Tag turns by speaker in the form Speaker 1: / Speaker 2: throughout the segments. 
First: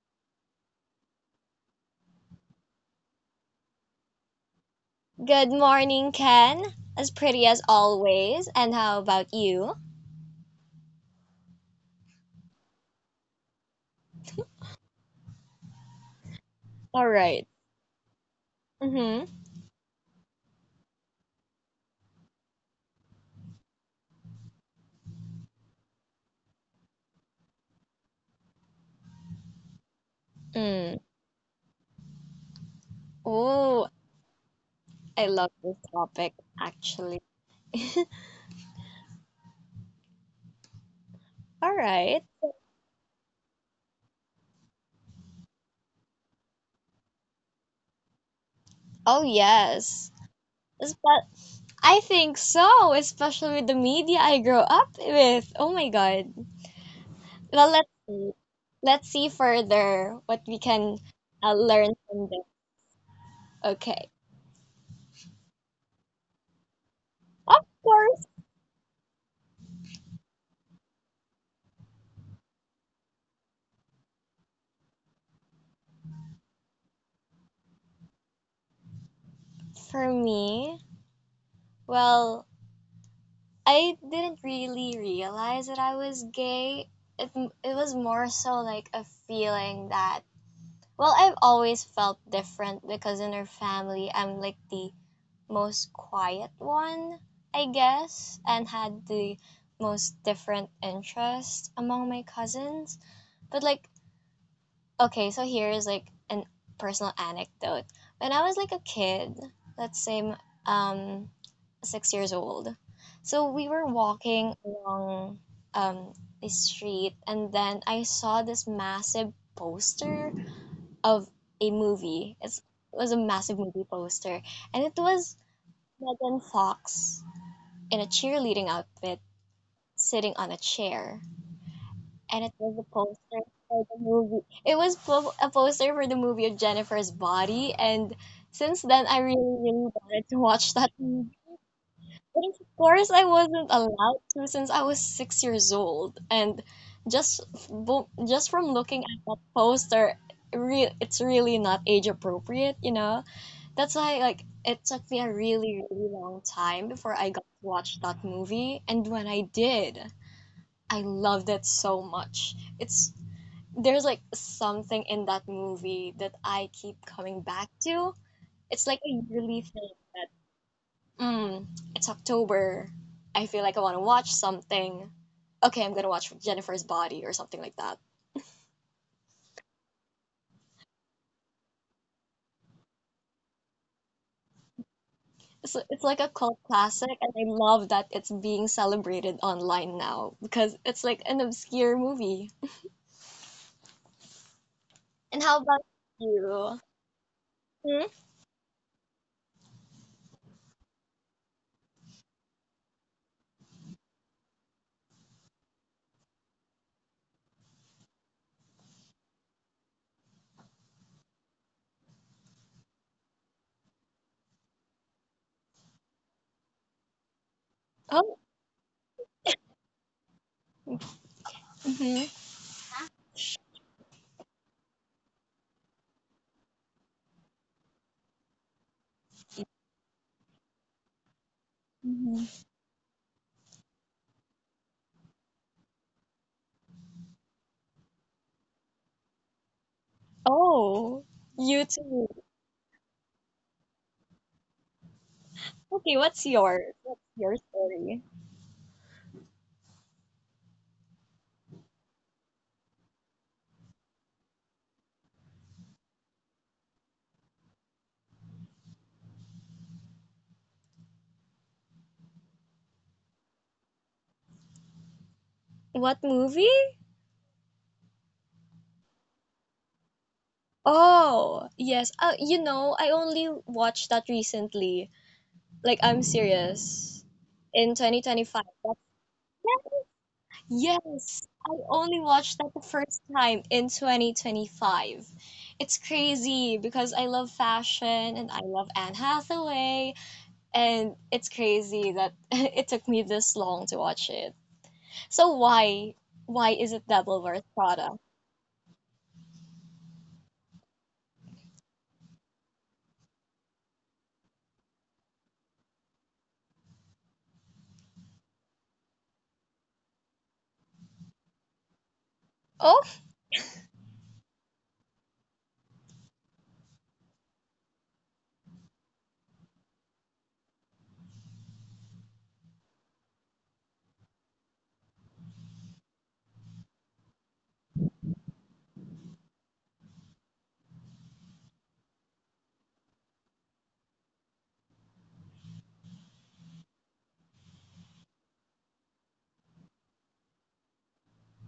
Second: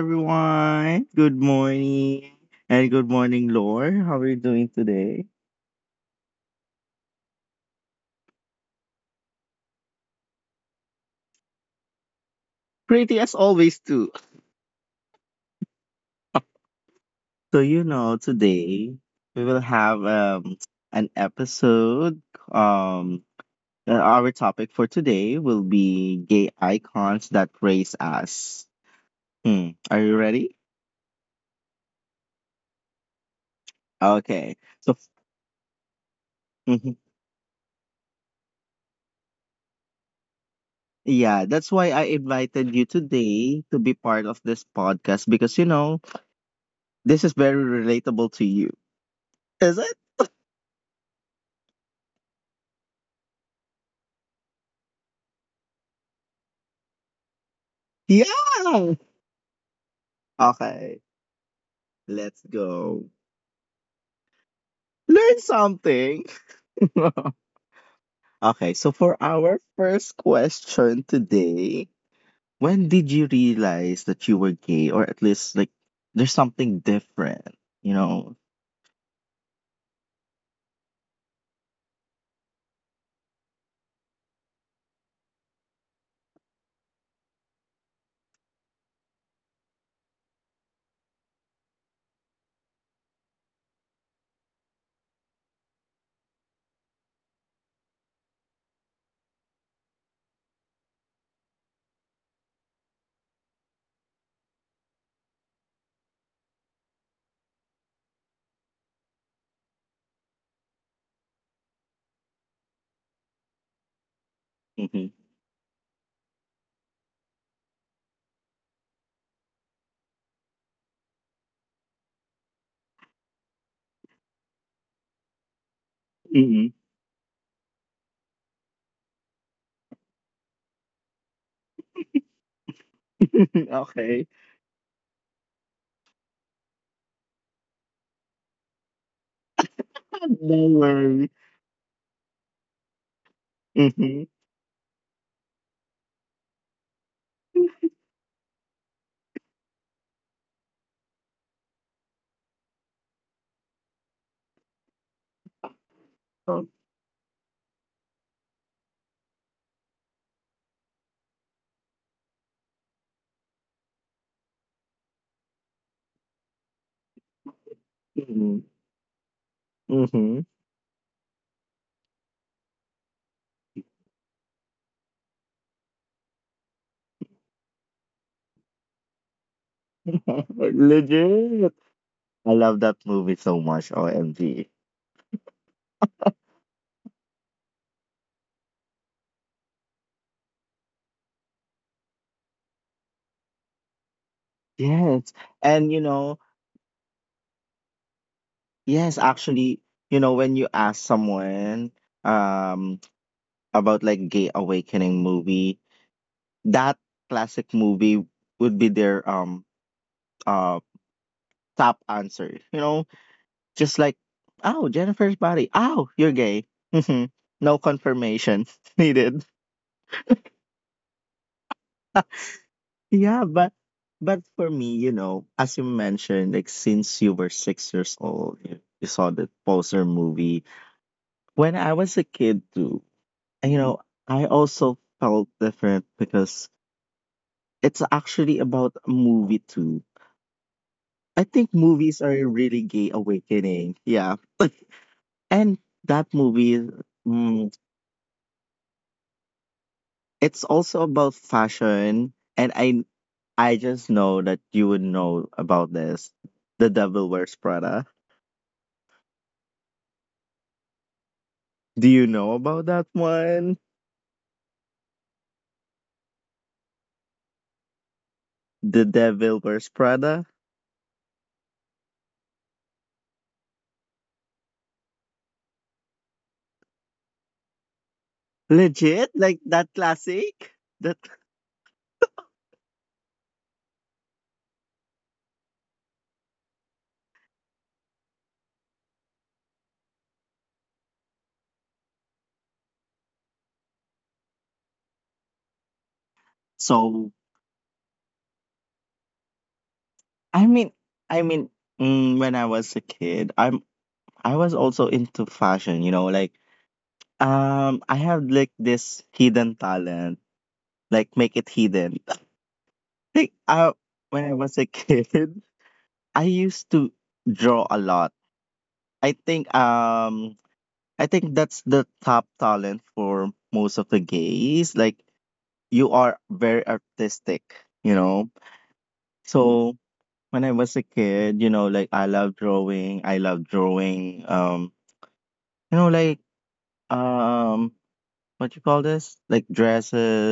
Speaker 1: everyone. Good morning. And good morning, Lore. How are you doing today?
Speaker 2: Good morning, Ken. As pretty as always. And how about you?
Speaker 1: Pretty as always, too.
Speaker 2: All right.
Speaker 1: So, you know, today
Speaker 2: Mm-hmm.
Speaker 1: we will have an episode. Um, our topic for today will be gay icons that raise us. Hmm. Are you
Speaker 2: Mm.
Speaker 1: ready?
Speaker 2: Oh, I
Speaker 1: Okay.
Speaker 2: love
Speaker 1: So,
Speaker 2: this topic, actually.
Speaker 1: mhm.
Speaker 2: All right.
Speaker 1: yeah, that's why I invited you today to be part of this podcast because, you know, this is very relatable
Speaker 2: Oh,
Speaker 1: to you.
Speaker 2: yes.
Speaker 1: Is it?
Speaker 2: But I think so, especially with the media I grew up with. Oh my God. Well, let's see.
Speaker 1: Yeah!
Speaker 2: Let's see further what we can
Speaker 1: Okay,
Speaker 2: learn from this.
Speaker 1: let's go.
Speaker 2: Okay.
Speaker 1: Learn something!
Speaker 2: Of course,
Speaker 1: Okay, so for our first question today, when did you realize that you were gay, or at least like there's something different, you know?
Speaker 2: for me, well, I didn't really realize that I was gay. It, it was more so like a feeling that, well, I've always felt different because in our family, I'm like the most quiet one, I guess, and had the most different interests among my cousins. But like, okay, so here is like an personal anecdote. When I was like a kid, let's say um 6 years old. So we were walking along
Speaker 1: Mm-hmm.
Speaker 2: um, the street, and then I saw this massive poster of a movie. It was a massive movie poster, and it was Megan Fox
Speaker 1: Mm-hmm.
Speaker 2: in a cheerleading outfit sitting on a chair, and it was a poster for the movie. It was
Speaker 1: Okay,
Speaker 2: a poster for the movie of Jennifer's Body, and since then I really, really wanted to watch that movie.
Speaker 1: no worry.
Speaker 2: But of course, I wasn't allowed to since I was
Speaker 1: Mm-hmm.
Speaker 2: 6 years old, and just from looking at that poster, it's really not age appropriate, you know. That's why like it took me a really long time before I got to watch that movie, and when I did, I loved it so much. It's there's like something in that movie that I keep coming back to. It's like a yearly
Speaker 1: Mm-hmm.
Speaker 2: thing.
Speaker 1: Mm-hmm.
Speaker 2: Mm, it's October. I feel like I want to watch something. Okay, I'm gonna watch Jennifer's Body or something like that.
Speaker 1: Legit. I love that movie so much,
Speaker 2: It's
Speaker 1: OMG.
Speaker 2: it's like a cult classic, and I love that it's being celebrated online now because it's like an obscure movie. And how about
Speaker 1: Yes.
Speaker 2: you?
Speaker 1: And you know,
Speaker 2: Hmm?
Speaker 1: yes, actually, you know, when you ask someone um about like Gay Awakening movie, that classic movie would be their uh top answer. You know, just like, oh, Jennifer's body. Oh, you're gay.
Speaker 2: Oh,
Speaker 1: Mhm. No confirmation needed.
Speaker 2: hmm
Speaker 1: Yeah, but for me, you know, as you mentioned, like since you were 6 years old, you saw the poster movie.
Speaker 2: hmm.
Speaker 1: When I was a kid too, you know, I also felt different because it's actually about a movie too.
Speaker 2: Oh, you too.
Speaker 1: I think movies are a really gay awakening. Yeah.
Speaker 2: Okay, what's
Speaker 1: And
Speaker 2: yours? What's
Speaker 1: that
Speaker 2: your
Speaker 1: movie,
Speaker 2: story?
Speaker 1: mm, it's also about fashion. And I just know that you would know about this. The Devil Wears Prada. Do you know about that one?
Speaker 2: What movie?
Speaker 1: The Devil Wears Prada?
Speaker 2: Oh, yes. You know, I only watched that recently. Like I'm serious. In 2025. That's-
Speaker 1: Legit? Like that
Speaker 2: Yes, I
Speaker 1: classic?
Speaker 2: only
Speaker 1: That
Speaker 2: watched that the first time in 2025. It's crazy because I love fashion and I love Anne Hathaway, and it's crazy that it took me this long to watch it. So why is it Double Worth Prada?
Speaker 1: so I mean, I mean, mm, when I was a kid, I was also into fashion. You know, like I have like this hidden talent, like make it
Speaker 2: Oh,
Speaker 1: hidden. Like when I was a kid, I used to draw a lot. I think um, I think that's the top talent for most of the gays. Like you are very artistic. You know, so when I was a kid, you know, like I love drawing. I love drawing. You know, like um, what you call this? Like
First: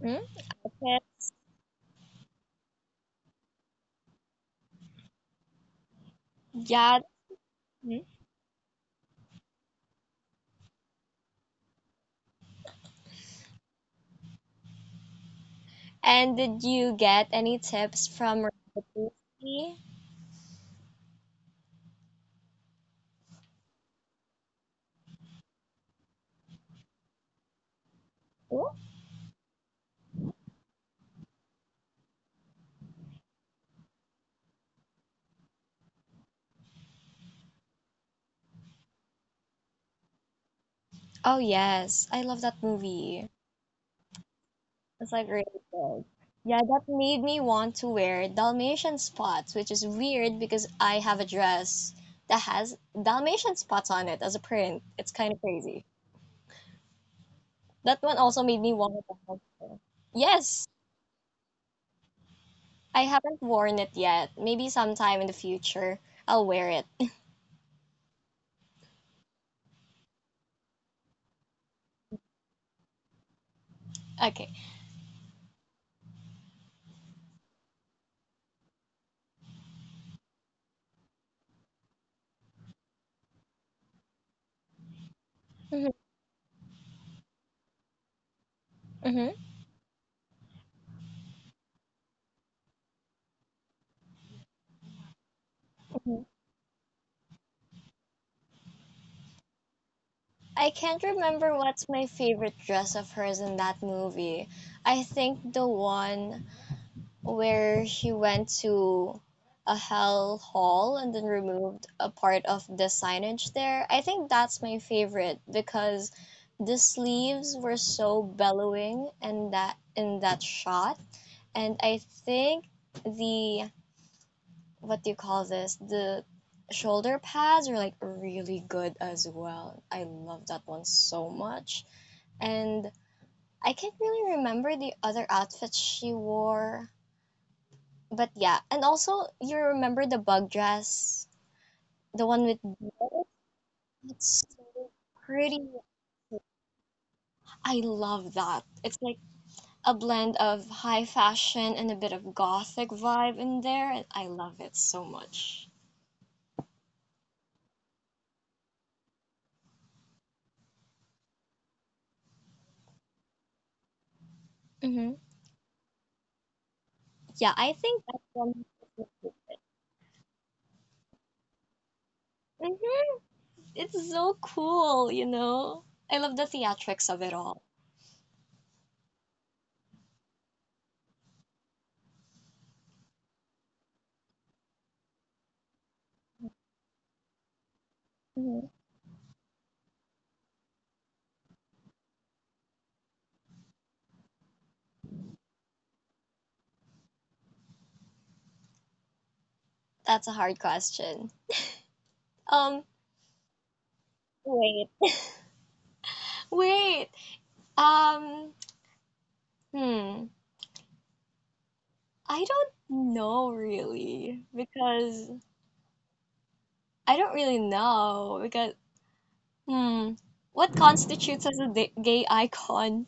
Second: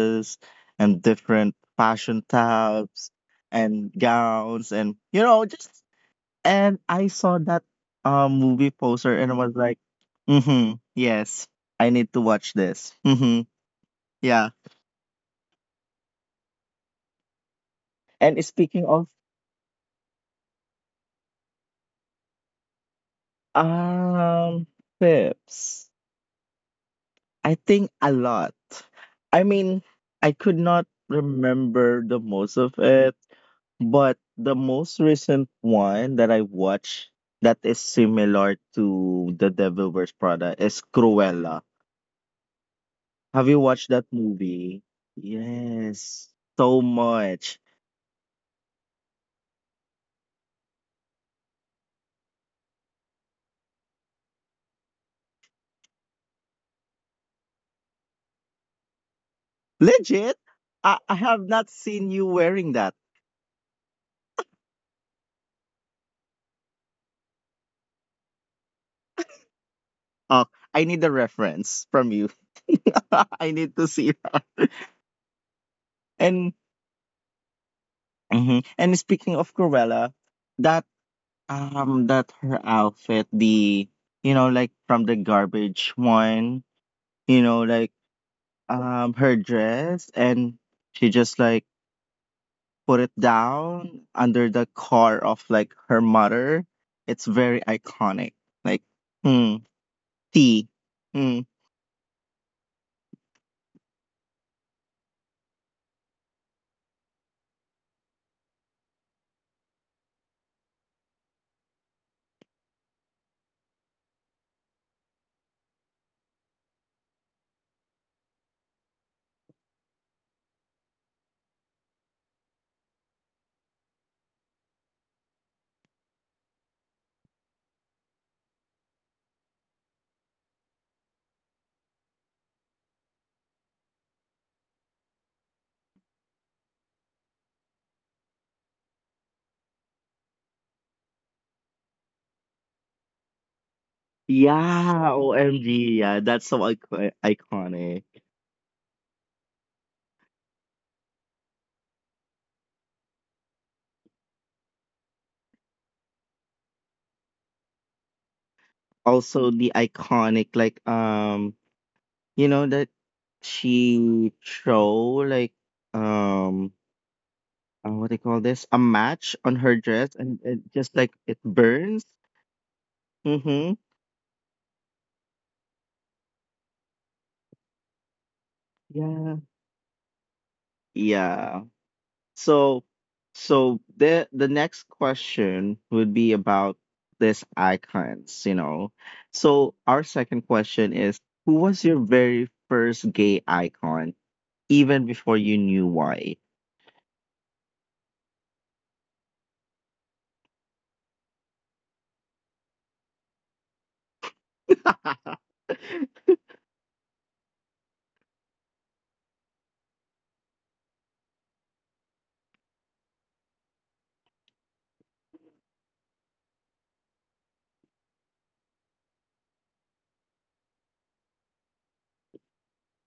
Speaker 2: hmm? Okay.
Speaker 1: and different fashion tabs and gowns and you know, just and
Speaker 2: Yeah.
Speaker 1: I saw that
Speaker 2: Hmm.
Speaker 1: movie poster and I was like, mm-hmm, yes, I need to watch this. Mm-hmm. Yeah.
Speaker 2: And did you get any tips from
Speaker 1: And speaking of
Speaker 2: Robotucci?
Speaker 1: um tips, I think a lot. I mean, I could not remember the most of it. But the most recent one that I watched that is similar to The Devil Wears Prada is
Speaker 2: Oh,
Speaker 1: Cruella.
Speaker 2: yes, I love that movie.
Speaker 1: Have you watched that movie?
Speaker 2: It's like really word.
Speaker 1: Yes,
Speaker 2: Yeah,
Speaker 1: so
Speaker 2: that made me
Speaker 1: much.
Speaker 2: want to wear Dalmatian spots, which is weird because I have a dress that has Dalmatian spots on it as a print. It's kind of crazy. That one also made me want to.
Speaker 1: Legit, I,
Speaker 2: Yes,
Speaker 1: I have not seen you wearing that.
Speaker 2: I haven't worn it yet. Maybe sometime in the future I'll wear it.
Speaker 1: Uh, I need a reference from you. I need to see that.
Speaker 2: Okay.
Speaker 1: And mhm. and speaking of Cruella, that her outfit, the like from the garbage one,
Speaker 2: Hmm
Speaker 1: you know, like her dress,
Speaker 2: hmm
Speaker 1: and she just like put it down under the car of like her mother.
Speaker 2: hmm.
Speaker 1: It's very iconic. Like, hmm, T. Hmm.
Speaker 2: I can't remember what's my favorite dress of hers in that movie. I think the one where he went to a hell hall and then removed a part of the signage there. I think that's my favorite because the sleeves were so bellowing and that in that shot. And I think the what do you call this? The shoulder pads are like really good as well. I love that one so much. And I can't really remember the other outfits she wore. But yeah, and also you remember the bug dress, the one with beads? It's
Speaker 1: Yeah,
Speaker 2: so
Speaker 1: OMG.
Speaker 2: pretty.
Speaker 1: Yeah, that's so iconic.
Speaker 2: I love that. It's like a blend of high fashion and a bit of gothic vibe in there, and I love it so much.
Speaker 1: Also the iconic like you know that she throw
Speaker 2: Hmm.
Speaker 1: like um
Speaker 2: Yeah, I
Speaker 1: what do you
Speaker 2: think that's
Speaker 1: call this? A
Speaker 2: one.
Speaker 1: match on her dress and it just like it burns.
Speaker 2: Mm-hmm.
Speaker 1: Mm-hmm.
Speaker 2: It's so cool, you know? I love the theatrics of it all.
Speaker 1: Yeah. Yeah. So so the next question would be about these icons,
Speaker 2: Hmm.
Speaker 1: you know. So our second question is who was your very first gay icon even before you knew why?
Speaker 2: That's a hard question. Um, wait, wait. Um, hmm. I don't know really because I don't really know because hmm what constitutes as a gay icon?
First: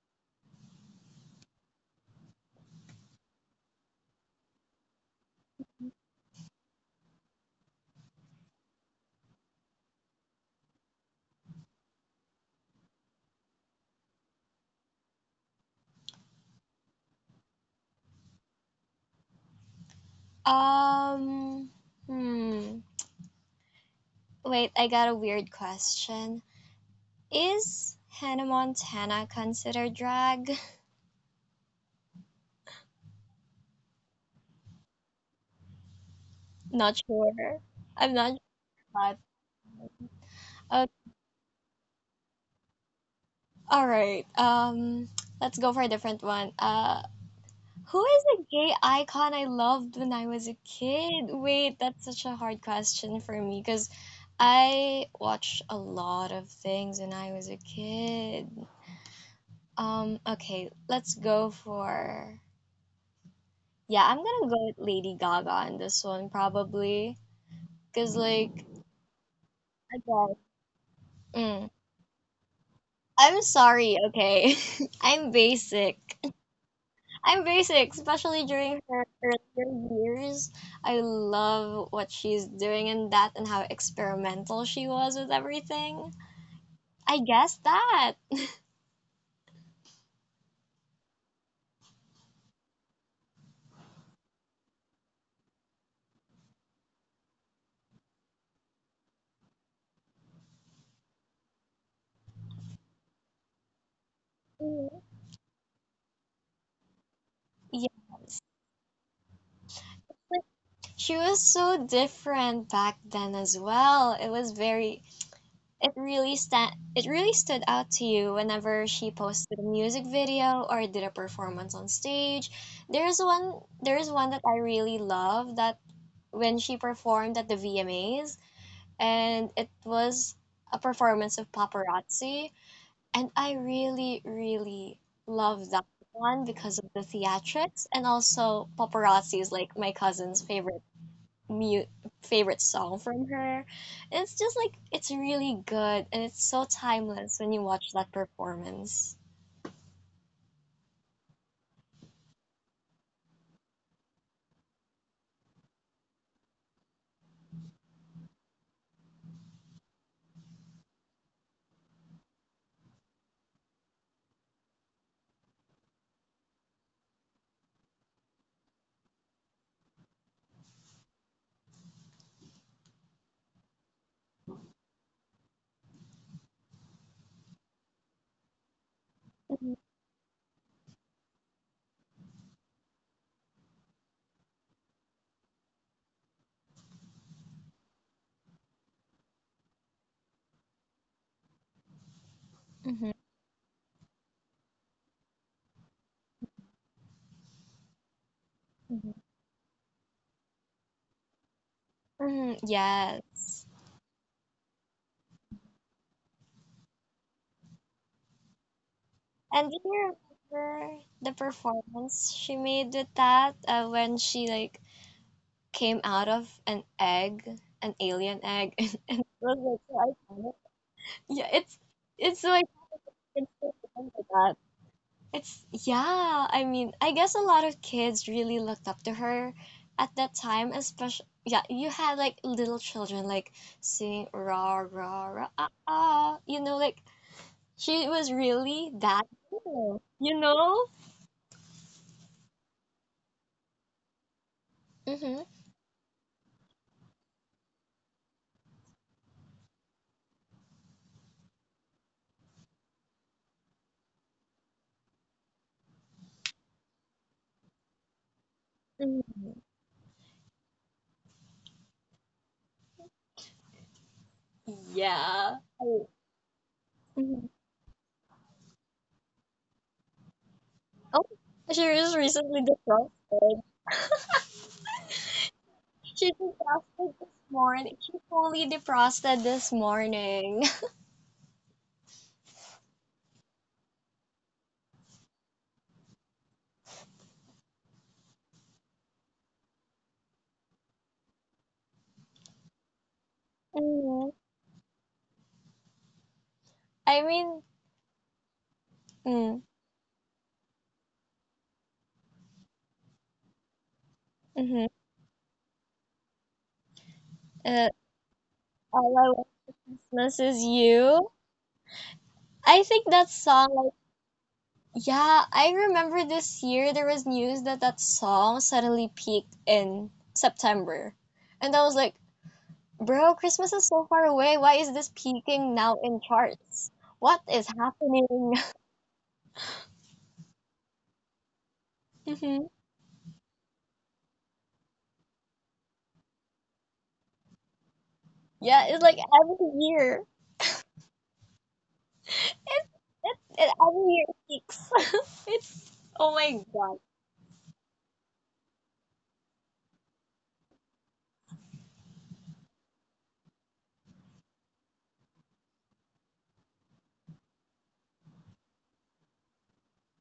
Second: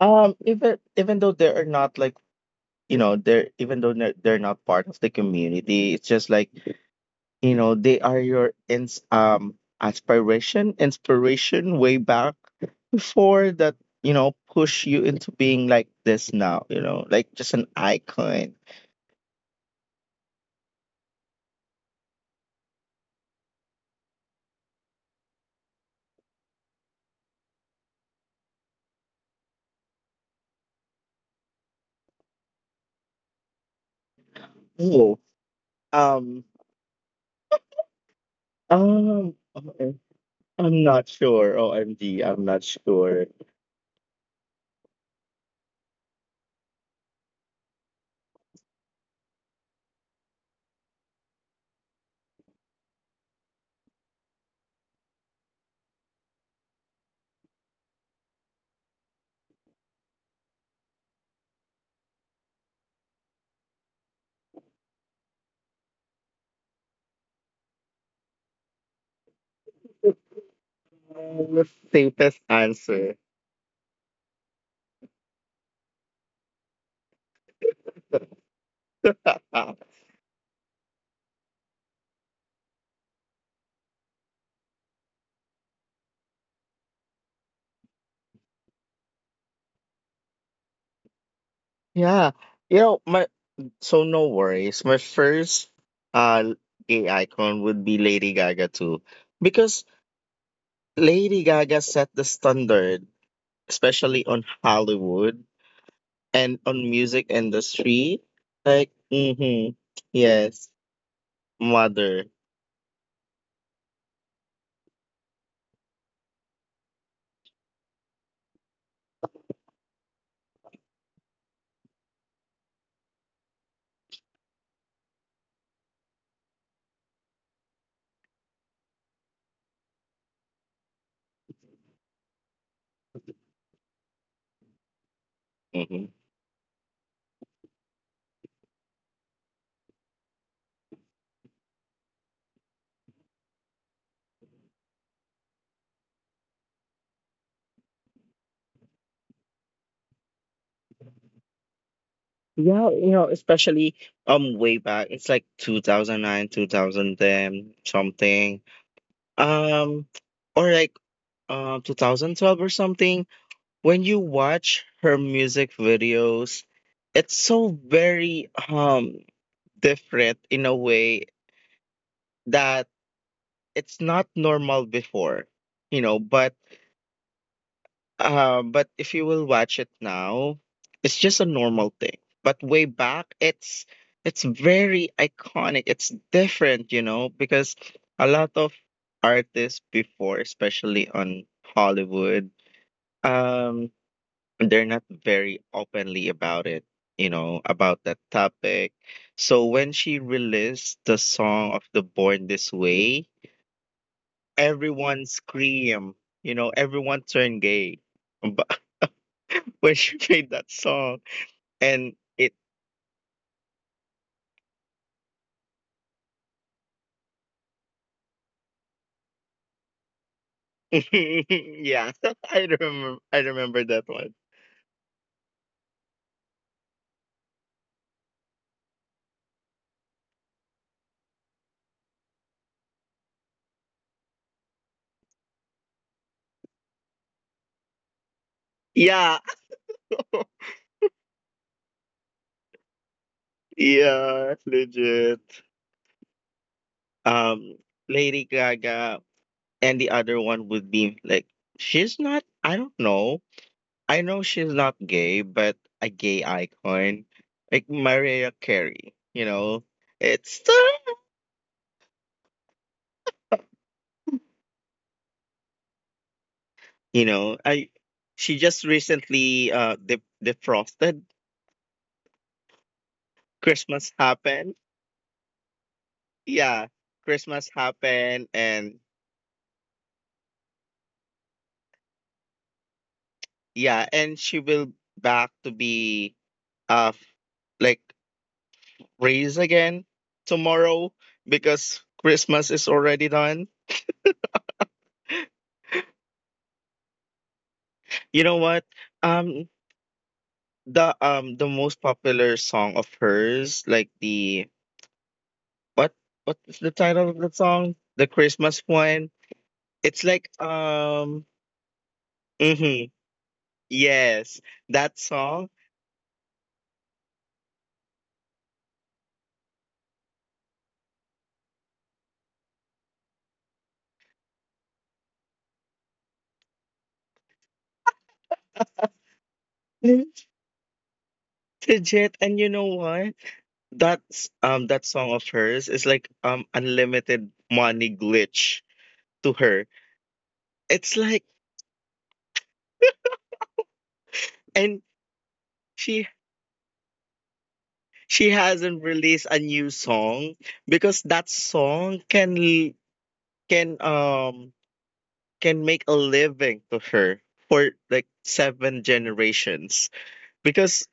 Speaker 1: Even though they are not like, you know, they're even though they're not part of the community, it's just like, you know, they are your inspiration way back before that, you know, push you into being like this now, you know, like just an icon.
Speaker 2: Um hmm Wait, I got a weird question. Is Hannah Montana considered drag?
Speaker 1: oh um
Speaker 2: Not sure. I'm not sure. About-
Speaker 1: um okay. I'm
Speaker 2: Uh,
Speaker 1: not sure, OMG, I'm not sure.
Speaker 2: all right. Let's go for a different one. Who is a gay icon I loved when I was a kid? Wait, that's such a hard question for me because I watched a lot of things when I was a kid. Okay, let's go for. Yeah, I'm gonna go with Lady Gaga on this one probably because, like, I guess.
Speaker 1: Uh,
Speaker 2: Mm.
Speaker 1: Safest answer.
Speaker 2: I'm sorry, okay? I'm basic. I'm basic, especially during her earlier years. I love what she's doing in that and how experimental she was with everything. I guess that.
Speaker 1: Yeah, you know, my so no worries, my first uh gay icon would be Lady Gaga too because Lady Gaga set the standard, especially on
Speaker 2: Mhm.
Speaker 1: Hollywood and on music industry.
Speaker 2: Yes.
Speaker 1: Like, mm-hmm, yes,
Speaker 2: She was so
Speaker 1: mother.
Speaker 2: different back then as well. It was very it really stood out to you whenever she posted a music video or did a performance on stage. There's one that I really love that when she performed at the VMAs and it was a performance of Paparazzi, and I really, really love
Speaker 1: Mm-hmm.
Speaker 2: that one because of the theatrics, and also Paparazzi is like my cousin's favorite mu favorite song from her. And it's just like it's really good, and it's so timeless when you watch that performance.
Speaker 1: Yeah, you know, especially way back, it's like 2009, 2010, something. Um, or like 2012 or something. When you watch her music videos, it's so very different in a way that it's not normal before, you know, but but if you will watch it
Speaker 2: Mhm,
Speaker 1: now, it's just a normal thing. But way back, it's very iconic. It's different, you know, because a lot of artists before, especially on Hollywood,
Speaker 2: mhm,
Speaker 1: um, they're not very openly about it, you know, about that topic. So
Speaker 2: mhm.
Speaker 1: when she released the song of the Born This
Speaker 2: Mhm,
Speaker 1: Way,
Speaker 2: yes.
Speaker 1: everyone scream, you know, everyone turn gay. But
Speaker 2: And
Speaker 1: when
Speaker 2: do
Speaker 1: she
Speaker 2: you
Speaker 1: made that song
Speaker 2: remember the
Speaker 1: and
Speaker 2: performance
Speaker 1: it
Speaker 2: she made with that when she like came out of an egg, an alien egg, and, it was like so iconic. Yeah, it's
Speaker 1: yeah,
Speaker 2: it's
Speaker 1: I
Speaker 2: so iconic.
Speaker 1: remember I
Speaker 2: I can
Speaker 1: remember
Speaker 2: still
Speaker 1: that one.
Speaker 2: remember that. It's yeah, I mean, I guess a lot of kids really looked up to her at that time, especially yeah, you had like little children like singing rah rah rah ah, ah you know, like she was really that
Speaker 1: Yeah.
Speaker 2: girl, you know?
Speaker 1: Yeah,
Speaker 2: Mm-hmm.
Speaker 1: legit. Um, Lady Gaga, and the other one would be like she's not. I don't know. I know she's not gay, but a gay icon like Mariah Carey. You know, it's the
Speaker 2: Yeah. I-
Speaker 1: you know, I she just recently defrosted.
Speaker 2: Oh, she was recently defrosted.
Speaker 1: Christmas happened. Yeah,
Speaker 2: She
Speaker 1: Christmas
Speaker 2: defrosted this
Speaker 1: happened,
Speaker 2: morning. She
Speaker 1: and
Speaker 2: fully defrosted this morning.
Speaker 1: yeah, and she will back to be uh like raised again tomorrow because Christmas is already done.
Speaker 2: Mhm. I mean,
Speaker 1: You know what? Um,
Speaker 2: mm,
Speaker 1: the most popular song of hers, like the
Speaker 2: hmm,
Speaker 1: what what is the title of the song? The
Speaker 2: uh,
Speaker 1: Christmas one.
Speaker 2: all I want for
Speaker 1: It's like
Speaker 2: Christmas is
Speaker 1: um.
Speaker 2: you.
Speaker 1: Mhm.
Speaker 2: I think that song,
Speaker 1: Yes, that
Speaker 2: like,
Speaker 1: song.
Speaker 2: yeah, I remember this year there was news that that song suddenly peaked in September. And I was like, bro, Christmas is so far away. Why is this peaking now in charts? What is happening?
Speaker 1: Mhm. Legit. And you know what? That song of hers is like unlimited money glitch to
Speaker 2: Yeah,
Speaker 1: her.
Speaker 2: it's like every
Speaker 1: It's
Speaker 2: year.
Speaker 1: like
Speaker 2: It's it's it every
Speaker 1: and
Speaker 2: year it peaks.
Speaker 1: she
Speaker 2: It's oh my God.
Speaker 1: she hasn't released a new song because that song can l- can um can make a living to her for like seven generations because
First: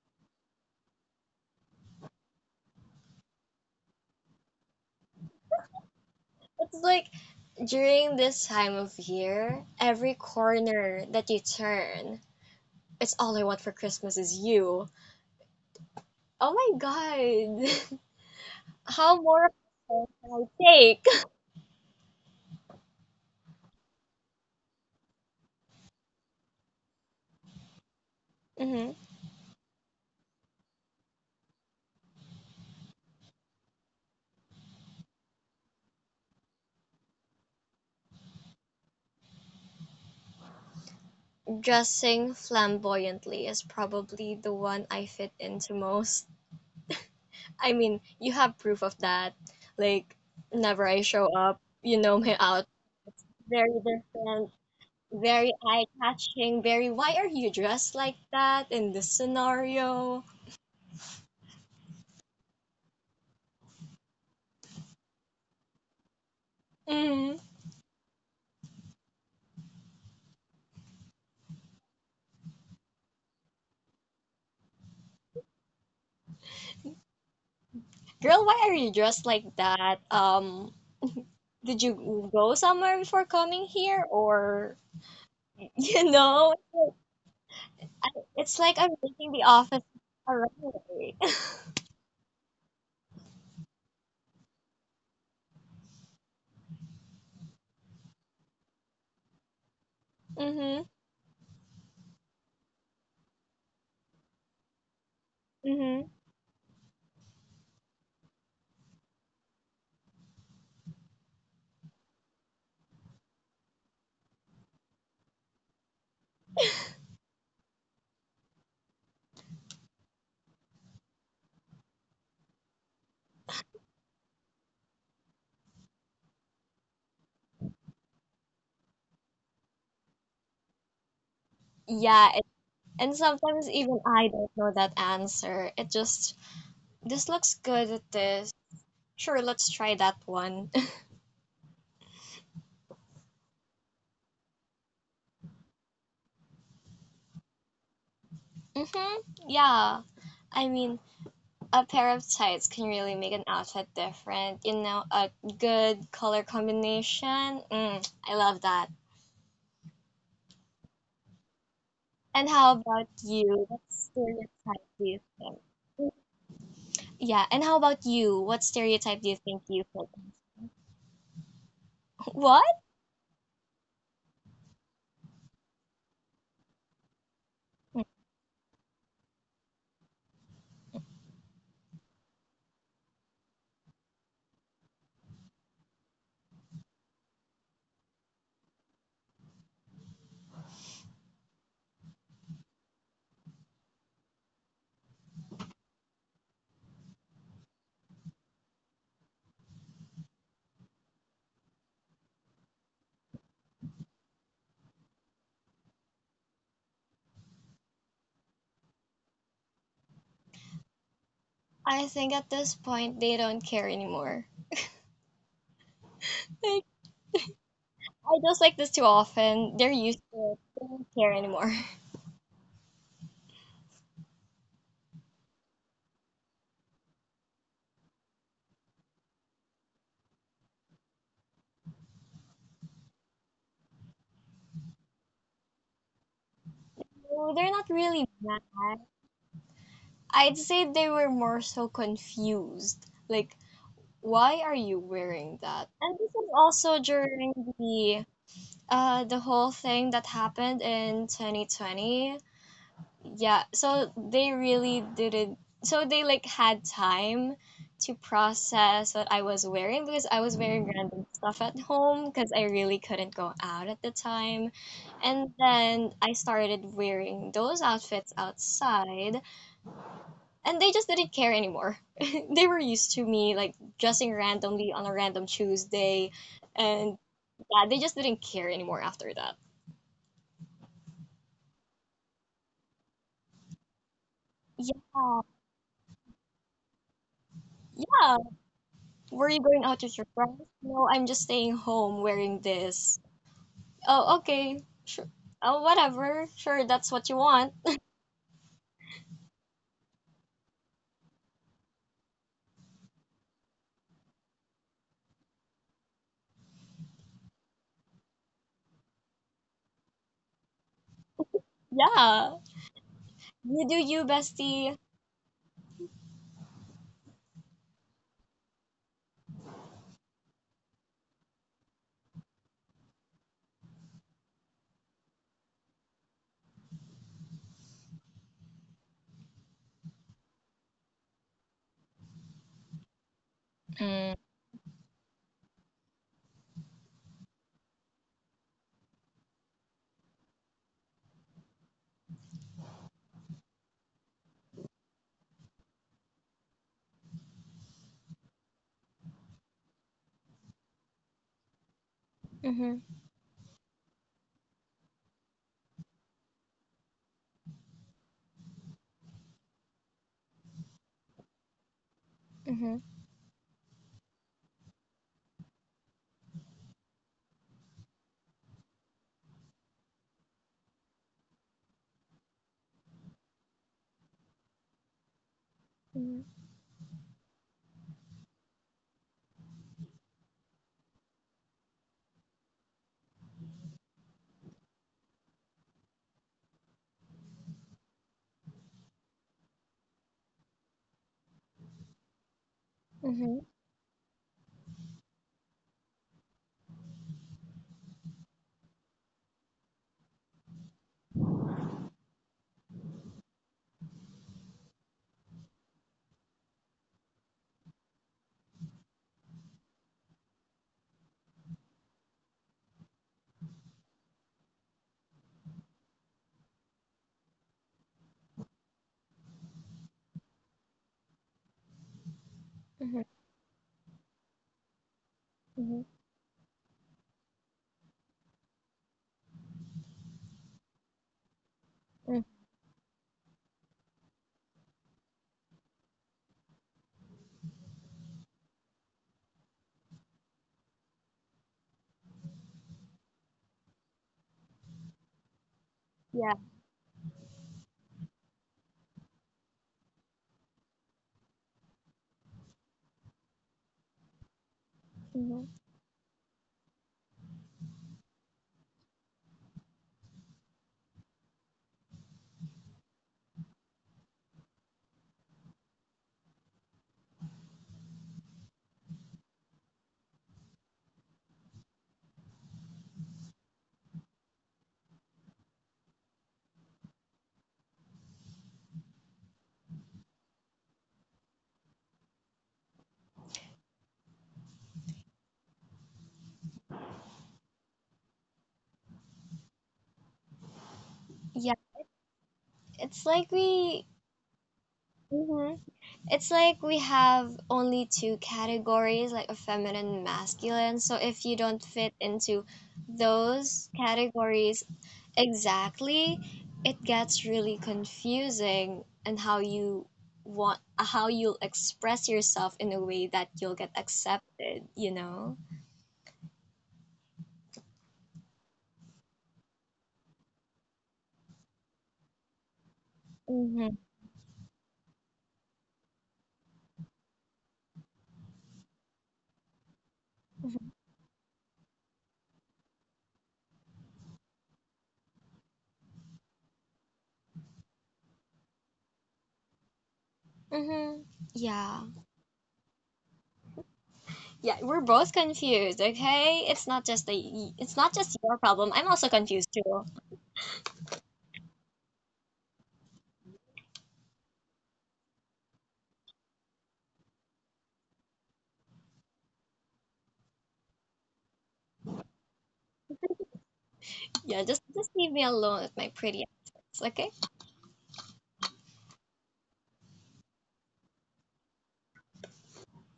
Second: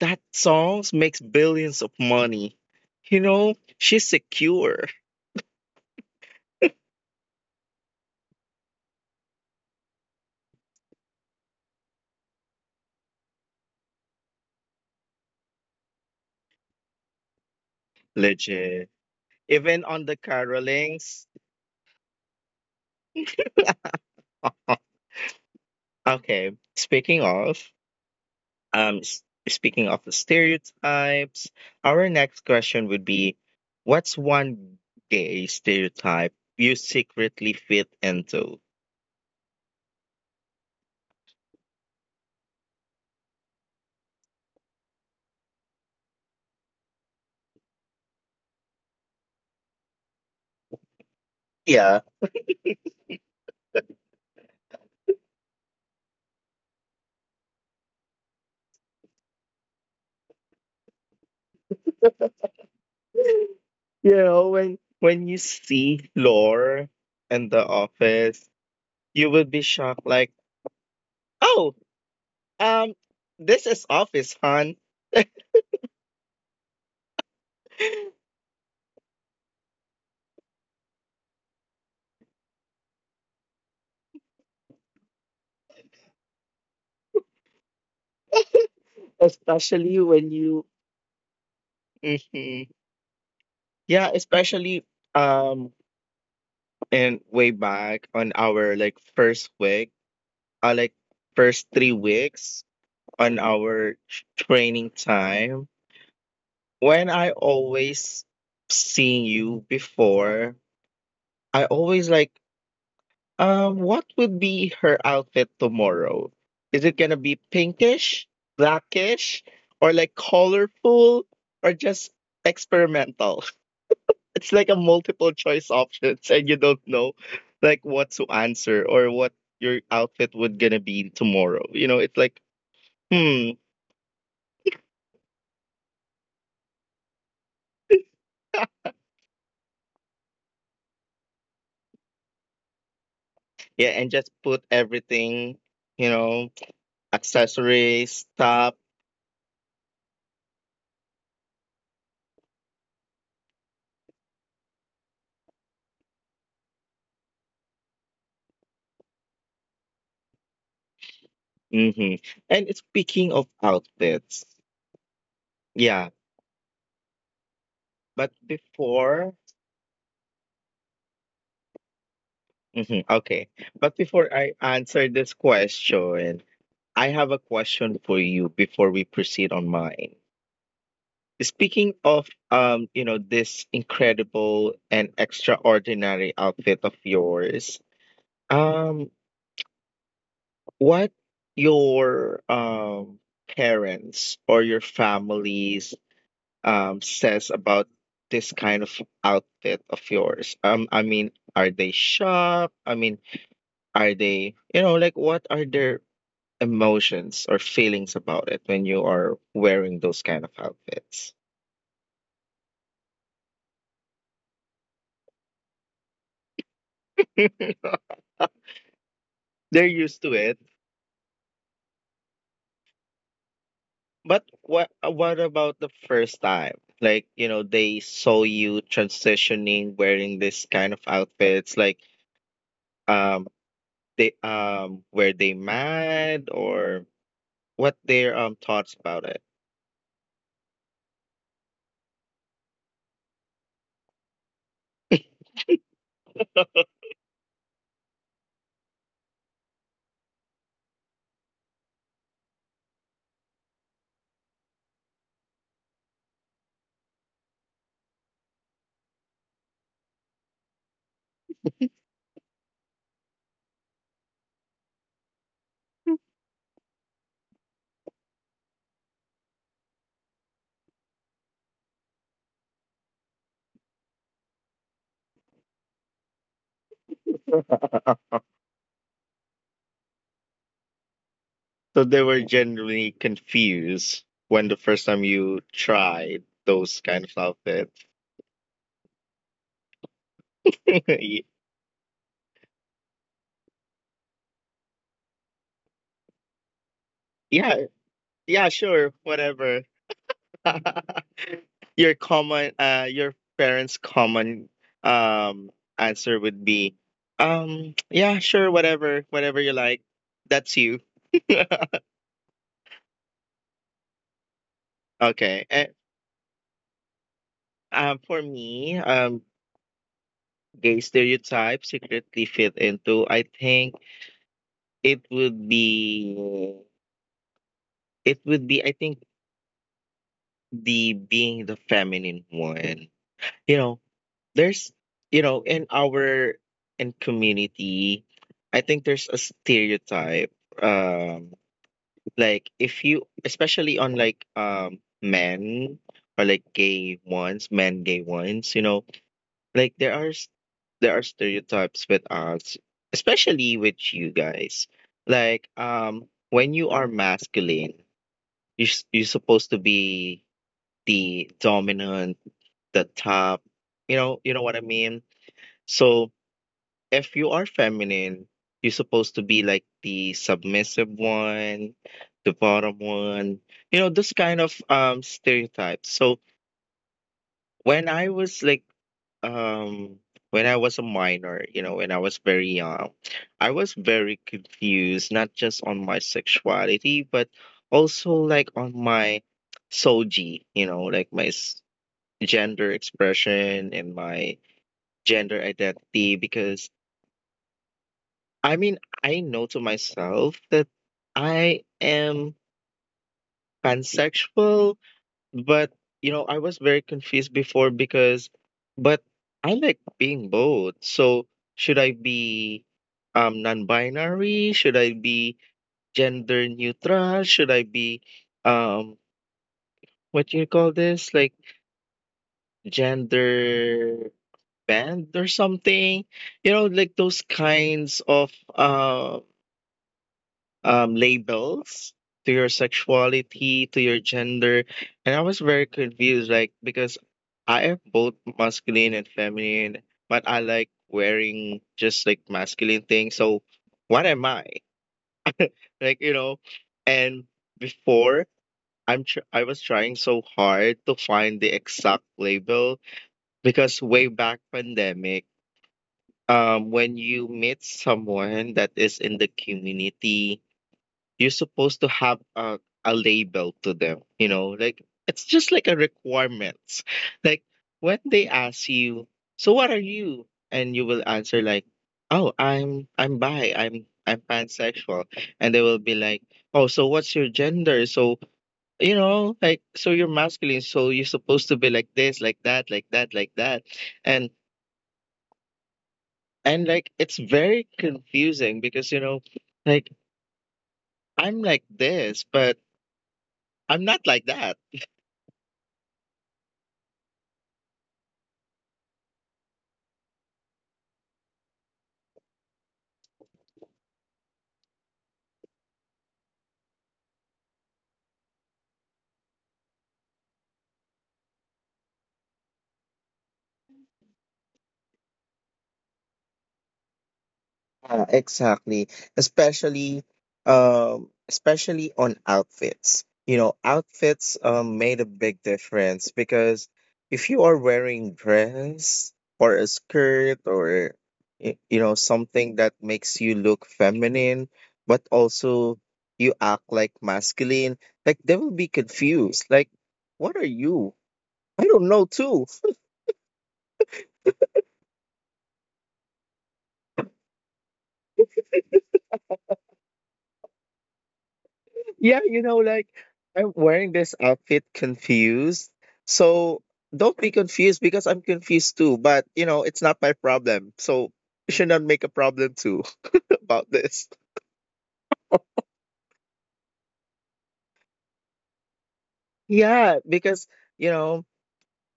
Speaker 1: that songs makes billions of money. You know, she's secure.
Speaker 2: It's like during this time of year, every corner that you turn, it's all I want for Christmas is you. Oh my God. How more of
Speaker 1: Legit.
Speaker 2: a can
Speaker 1: Even
Speaker 2: I
Speaker 1: on the
Speaker 2: take?
Speaker 1: carolings. o- Okay, speaking of
Speaker 2: Hmm.
Speaker 1: the stereotypes, our next question would be, what's one gay stereotype you secretly fit into?
Speaker 2: Dressing flamboyantly is probably the one I fit into most. I mean, you have proof of that. Like, whenever I show up, you know my outfit
Speaker 1: Yeah,
Speaker 2: very different, very eye-catching, very why are you dressed like that in this scenario?
Speaker 1: you know when you see
Speaker 2: Mm.
Speaker 1: Lore in the office, you would be shocked like, oh, um this is office hon,
Speaker 2: Girl, why are you dressed like that? Did you go somewhere before coming here? Or, you know, I, it's like I'm making the office a
Speaker 1: especially when
Speaker 2: runway.
Speaker 1: you hmm yeah, especially um and way back on our like first week,
Speaker 2: Mm-hmm.
Speaker 1: like first 3 weeks on our training
Speaker 2: Mm-hmm.
Speaker 1: time, when I always seeing you before, I always like, what would be her outfit tomorrow? Is it gonna be pinkish, blackish, or like colorful, or just experimental? It's like a multiple choice options, and you don't know like what to answer or what your outfit would gonna be tomorrow.
Speaker 2: Yeah,
Speaker 1: You
Speaker 2: it,
Speaker 1: know, it's like,
Speaker 2: and sometimes even
Speaker 1: hmm,
Speaker 2: I don't know that answer. It just, this looks good at this. Sure, let's try that one.
Speaker 1: yeah, and just put everything, you know, accessories,
Speaker 2: Mm-hmm.
Speaker 1: stuff.
Speaker 2: Yeah. I mean, a pair of tights can really make an outfit different. You know, a good color combination. Mm, I love that. And how
Speaker 1: Mm-hmm.
Speaker 2: about
Speaker 1: And
Speaker 2: you? What
Speaker 1: speaking of
Speaker 2: stereotype do
Speaker 1: outfits,
Speaker 2: you think?
Speaker 1: yeah,
Speaker 2: Yeah, and how about you? What
Speaker 1: but
Speaker 2: stereotype do you think you
Speaker 1: before.
Speaker 2: fit? What?
Speaker 1: Mhm. Okay. But before I answer this question, I have a question for you before we proceed on mine. Speaking of you know, this incredible and extraordinary outfit of yours, um, what your parents or your families says about this kind of outfit of yours? I mean, are they shocked? I mean, are they, like what are their emotions or feelings about it when you are wearing those kind of
Speaker 2: I
Speaker 1: outfits.
Speaker 2: think at this point they don't care anymore. Like, I just like this too often. They're used to it.
Speaker 1: They're
Speaker 2: They
Speaker 1: used
Speaker 2: don't
Speaker 1: to
Speaker 2: care
Speaker 1: it.
Speaker 2: anymore.
Speaker 1: But what about the first time? Like, you know, they saw you transitioning wearing this kind of outfits like um they were they mad, or
Speaker 2: No, they're not
Speaker 1: what
Speaker 2: really mad.
Speaker 1: their thoughts about it?
Speaker 2: I'd say they were more so confused. Like, why are you wearing that? And this is also during the the whole thing that happened in 2020. Yeah, so they really didn't so they like had time to process what I was wearing because I was wearing random stuff at home because I really couldn't go out at the time. And then I started wearing those outfits outside and they just didn't care anymore. They were used to me like dressing randomly on a random Tuesday, and yeah, they just didn't care anymore
Speaker 1: Uh,
Speaker 2: after that.
Speaker 1: So they were generally confused
Speaker 2: Yeah,
Speaker 1: when the first time you tried those kind of
Speaker 2: yeah.
Speaker 1: outfits.
Speaker 2: Were you going out with your friends? No, I'm just staying home wearing this. Oh, okay, sure. Oh, whatever. Sure, that's what you want.
Speaker 1: Yeah, yeah, sure, whatever. Your common, your parents' common um answer would be, yeah, sure, whatever, whatever you like. That's you.
Speaker 2: Yeah, you do you, bestie.
Speaker 1: Okay. And for me, gay stereotype secretly fit into. I think it would be, it would be. I think the being the feminine one. You know, there's, you know, in our in community, I think there's a stereotype, um like if you, especially on like men, or like gay ones, men gay ones, you know, like there are there are stereotypes with
Speaker 2: Mhm,
Speaker 1: us, especially with you guys, like when you are masculine, you're supposed to be the
Speaker 2: mhm,
Speaker 1: dominant, the top, you know what I mean. So if you are feminine, you're supposed to be like the submissive one, the bottom one, you know, this kind of
Speaker 2: mhm,
Speaker 1: stereotypes. So when I was like um when I was a minor, you know, when I was very young, I was very confused, not just on my sexuality, but also like on my soji, you know, like my gender
Speaker 2: mhm,
Speaker 1: expression and my gender identity, because I mean, I know to myself that I am pansexual, but you know, I was very confused before but I like being both. So should I be non-binary? Should I be gender neutral? Should I be um what you call this? Like
Speaker 2: mhm,
Speaker 1: gender band or
Speaker 2: mhm,
Speaker 1: something? You know, like those kinds of labels
Speaker 2: mhm.
Speaker 1: to your sexuality, to your gender. And I was very confused, like, because I am both masculine and feminine, but I like wearing just like masculine things. So what am I? Like, you
Speaker 2: Yeah,
Speaker 1: know, and before I was trying so hard to find the exact label because way back pandemic,
Speaker 2: mhm.
Speaker 1: when you meet someone that is in the community you're supposed to have a label to them, you know, like it's just like a requirements, like when they ask you, so what are you? And you will answer like, oh, I'm bi, I'm pansexual. And they will be like, oh, so what's your gender? So, you know, like, so you're masculine, so you're supposed to be like this, like that, like that, like that. And and like it's very confusing because, you know, like
Speaker 2: Yeah.
Speaker 1: I'm like
Speaker 2: It's
Speaker 1: this,
Speaker 2: like
Speaker 1: but
Speaker 2: we.
Speaker 1: I'm not like that.
Speaker 2: Mhm. It's like we have only two categories, like a feminine and masculine. So if you don't fit into those categories exactly, it gets really confusing and how you want how you'll express yourself in a way that you'll get accepted, you know?
Speaker 1: Yeah, exactly. Especially, especially on
Speaker 2: Mm-hmm.
Speaker 1: outfits. You know, outfits made a big difference because if you are wearing dress or a skirt or you know something that makes you look feminine, but also you act like masculine, like they will be confused. Like,
Speaker 2: Mm-hmm.
Speaker 1: what are you?
Speaker 2: Yeah.
Speaker 1: I don't know too.
Speaker 2: Yeah, we're both confused, okay? It's not it's not just your problem. I'm also confused too.
Speaker 1: Yeah, you know, like I'm wearing this outfit confused. So don't be confused because I'm confused too. But, you know, it's not my problem. So you should not make a problem too
Speaker 2: Yeah,
Speaker 1: about
Speaker 2: just
Speaker 1: this.
Speaker 2: leave me alone with my pretty accents, okay?
Speaker 1: Yeah, because, you know,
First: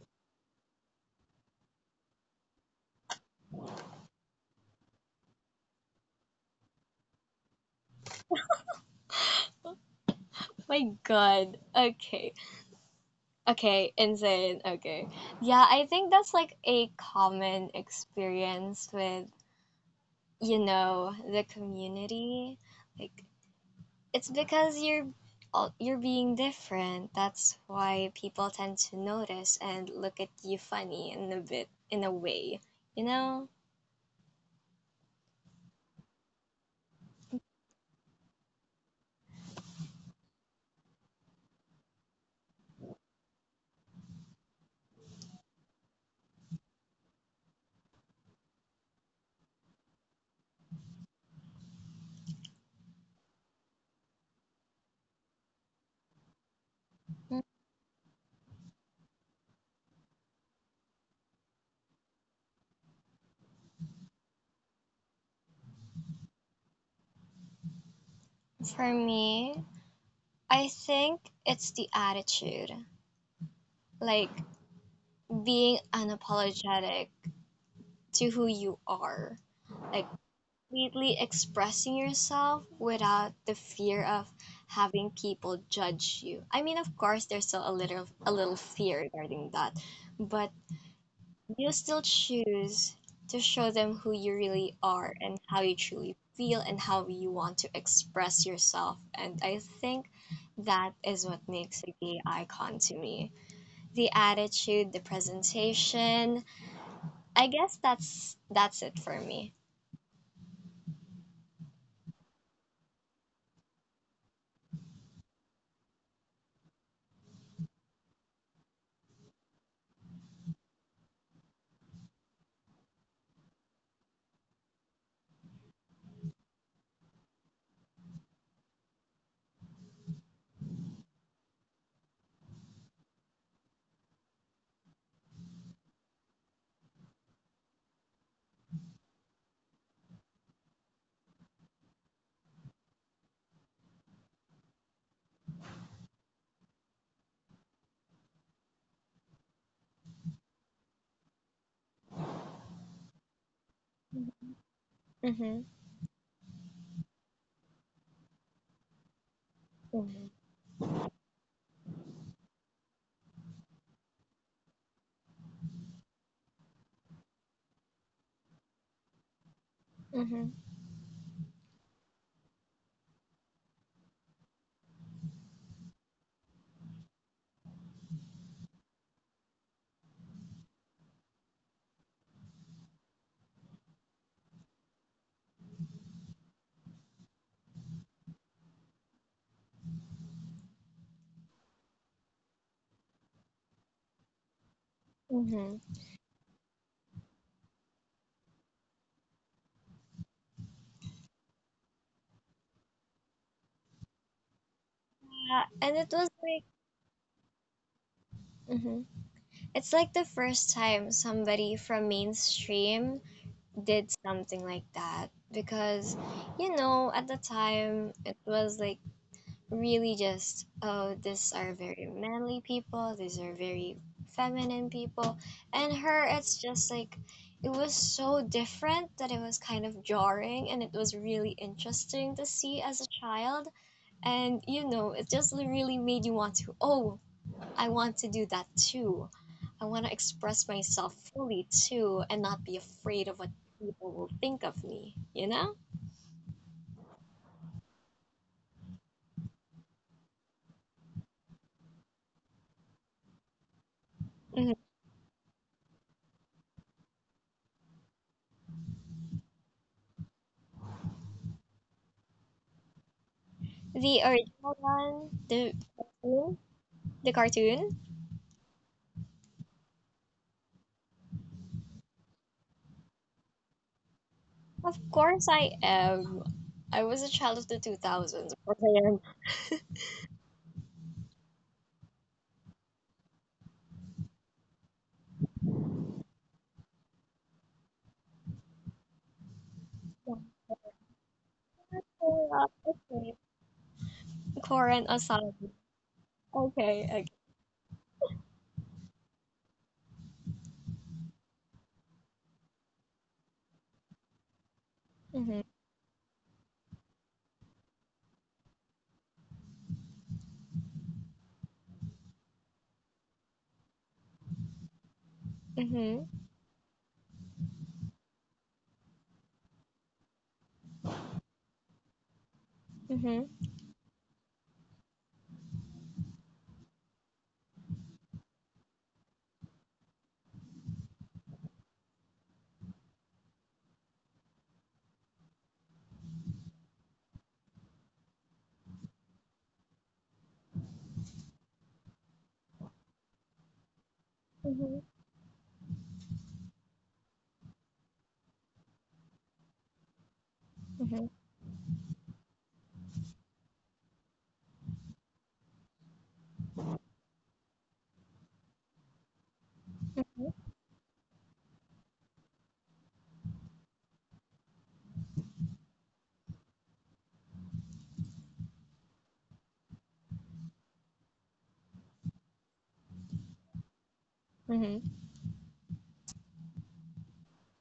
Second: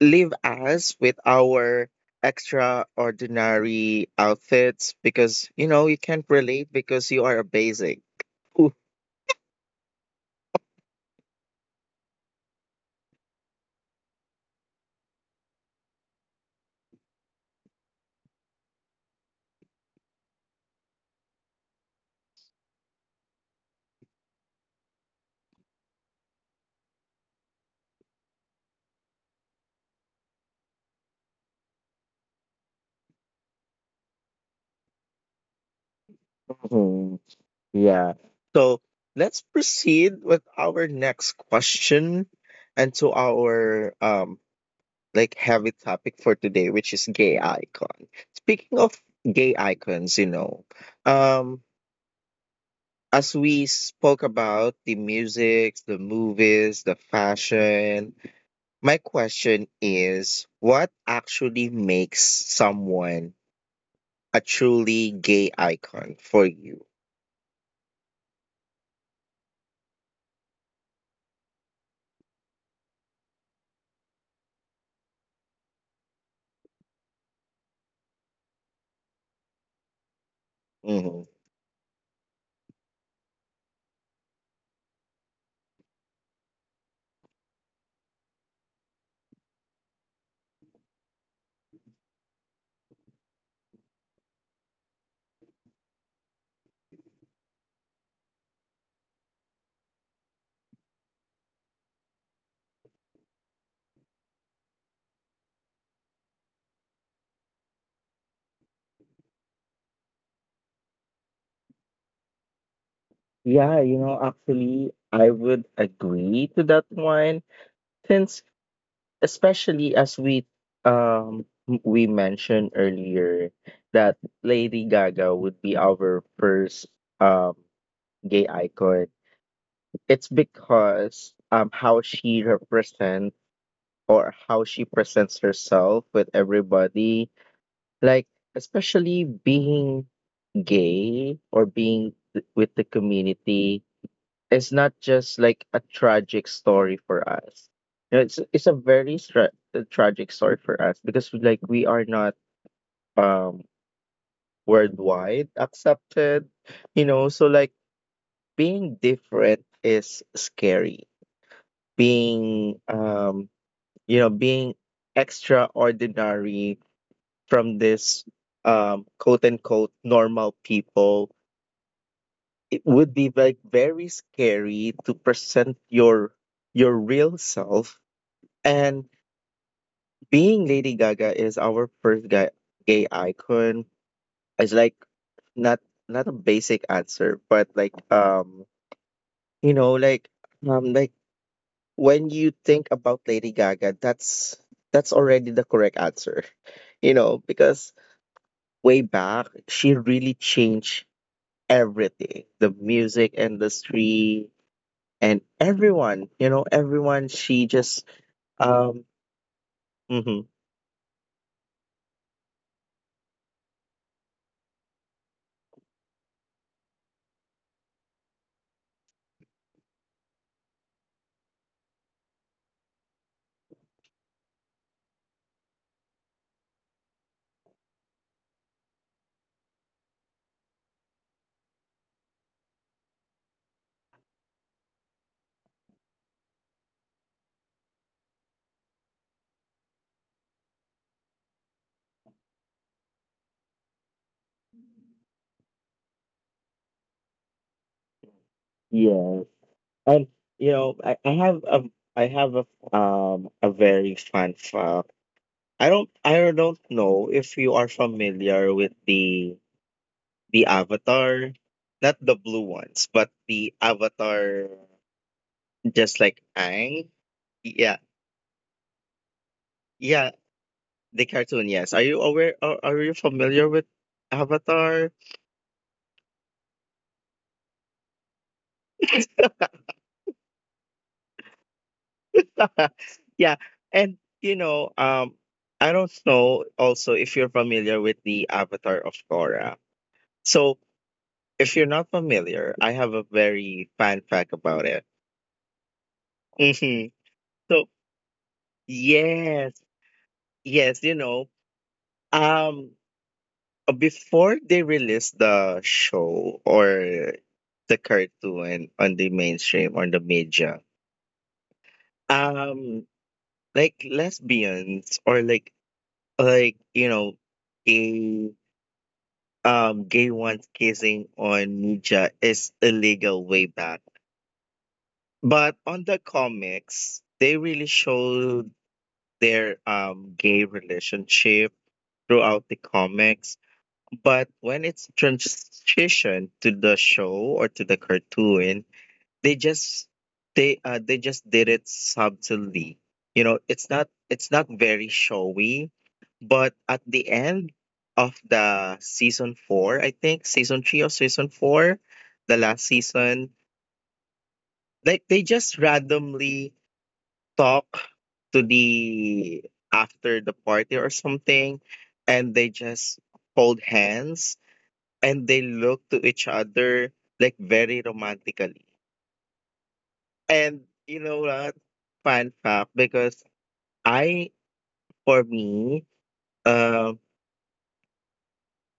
Speaker 1: leave us with our extraordinary outfits because, you know, you can't relate because you are a basic.
Speaker 2: My God. Okay. Okay, insane. Okay. Yeah, I think that's like a common experience with, you know, the community. Like it's because you're you're being different. That's why people tend to notice and look at you funny in a bit in a way, you know?
Speaker 1: Mhm. Yeah. So let's proceed with our next question and to our like heavy topic for today, which is gay icon. Speaking of gay icons, you know, um, as we spoke about the music, the movies, the
Speaker 2: Mm,
Speaker 1: fashion, my question is what actually makes someone a truly gay icon for you?
Speaker 2: for me, I think it's the attitude. Like being unapologetic to who you are, like
Speaker 1: Mm-hmm.
Speaker 2: completely expressing yourself without the fear of having people judge you. I mean, of course, there's still a little fear regarding that, but you still choose to show them who you really are and how you truly feel and how you want to express yourself. And I think that is what makes a gay icon to me. The attitude, the presentation, I guess that's it for me.
Speaker 1: Yeah, you know, actually, I would agree to that one since especially as we we mentioned earlier that Lady Gaga would be our first um gay icon. It's because how she represents or how she presents herself with everybody, like especially being gay or being with the community, it's not just like a tragic story for us. You know, it's a a tragic story for us because we, like we are not um worldwide accepted,
Speaker 2: Mm-hmm.
Speaker 1: you know. So like being different is scary.
Speaker 2: Mm-hmm.
Speaker 1: Being you know being extraordinary from this quote unquote normal people,
Speaker 2: Mm-hmm.
Speaker 1: it would be like very scary to present your real self. And being Lady Gaga is our gay icon. It's like not not a basic answer, but like you know like when you think about Lady Gaga, that's already the correct answer.
Speaker 2: Mm-hmm.
Speaker 1: You know, because way back she really changed everything, the music industry and
Speaker 2: Yeah, and
Speaker 1: everyone.
Speaker 2: it
Speaker 1: You
Speaker 2: was
Speaker 1: know
Speaker 2: like
Speaker 1: everyone. She just um.
Speaker 2: hmm it's like
Speaker 1: mhm.
Speaker 2: the first time somebody from mainstream did something like that because you know at the time it was like really just, oh, these are very manly people, these are very feminine people, and her it's just like it was so different that it was kind of jarring and it was really interesting to see as a child. And you know it just really made you want to, oh, I want to do that too. I want to express myself fully too and not be afraid of what people will think of me, you know.
Speaker 1: And you know, I have a I have a very fun fact.
Speaker 2: Mhm.
Speaker 1: I don't know if you are familiar with the Avatar, not the blue ones, but the Avatar,
Speaker 2: The original one,
Speaker 1: just like
Speaker 2: the
Speaker 1: Aang.
Speaker 2: cartoon.
Speaker 1: Yeah,
Speaker 2: The cartoon.
Speaker 1: yeah, the cartoon. Yes, are you aware? Are you familiar with Avatar?
Speaker 2: Of course I am. I was a child of the 2000s. Okay, and
Speaker 1: Yeah, and you know, I don't know also if you're familiar with the Avatar of Korra. So if you're not familiar, I have a
Speaker 2: yeah,
Speaker 1: very
Speaker 2: okay.
Speaker 1: fun fact about it.
Speaker 2: Korean aside.
Speaker 1: Hmm.
Speaker 2: Okay,
Speaker 1: So
Speaker 2: okay.
Speaker 1: yes, yes, you know, um, before they released the show
Speaker 2: Mm-hmm.
Speaker 1: or the cartoon on the mainstream or the media, um, like lesbians or like you know,
Speaker 2: Mm-hmm.
Speaker 1: gay gay ones kissing on media is illegal way back.
Speaker 2: Mm-hmm.
Speaker 1: But on the comics, they really show their gay relationship throughout the comics. But when it's transitioned to the show or to the cartoon, they just they just did it subtly. You know, it's not very showy,
Speaker 2: Mm-hmm.
Speaker 1: but at the end of the season four, I think season three or season four,
Speaker 2: Mm-hmm.
Speaker 1: the last season, like they just randomly talk to the after the party or
Speaker 2: Mm-hmm.
Speaker 1: something and they just hold hands and they look to each other like very romantically. And you know what, fun fact, because I for me
Speaker 2: Mm-hmm.
Speaker 1: um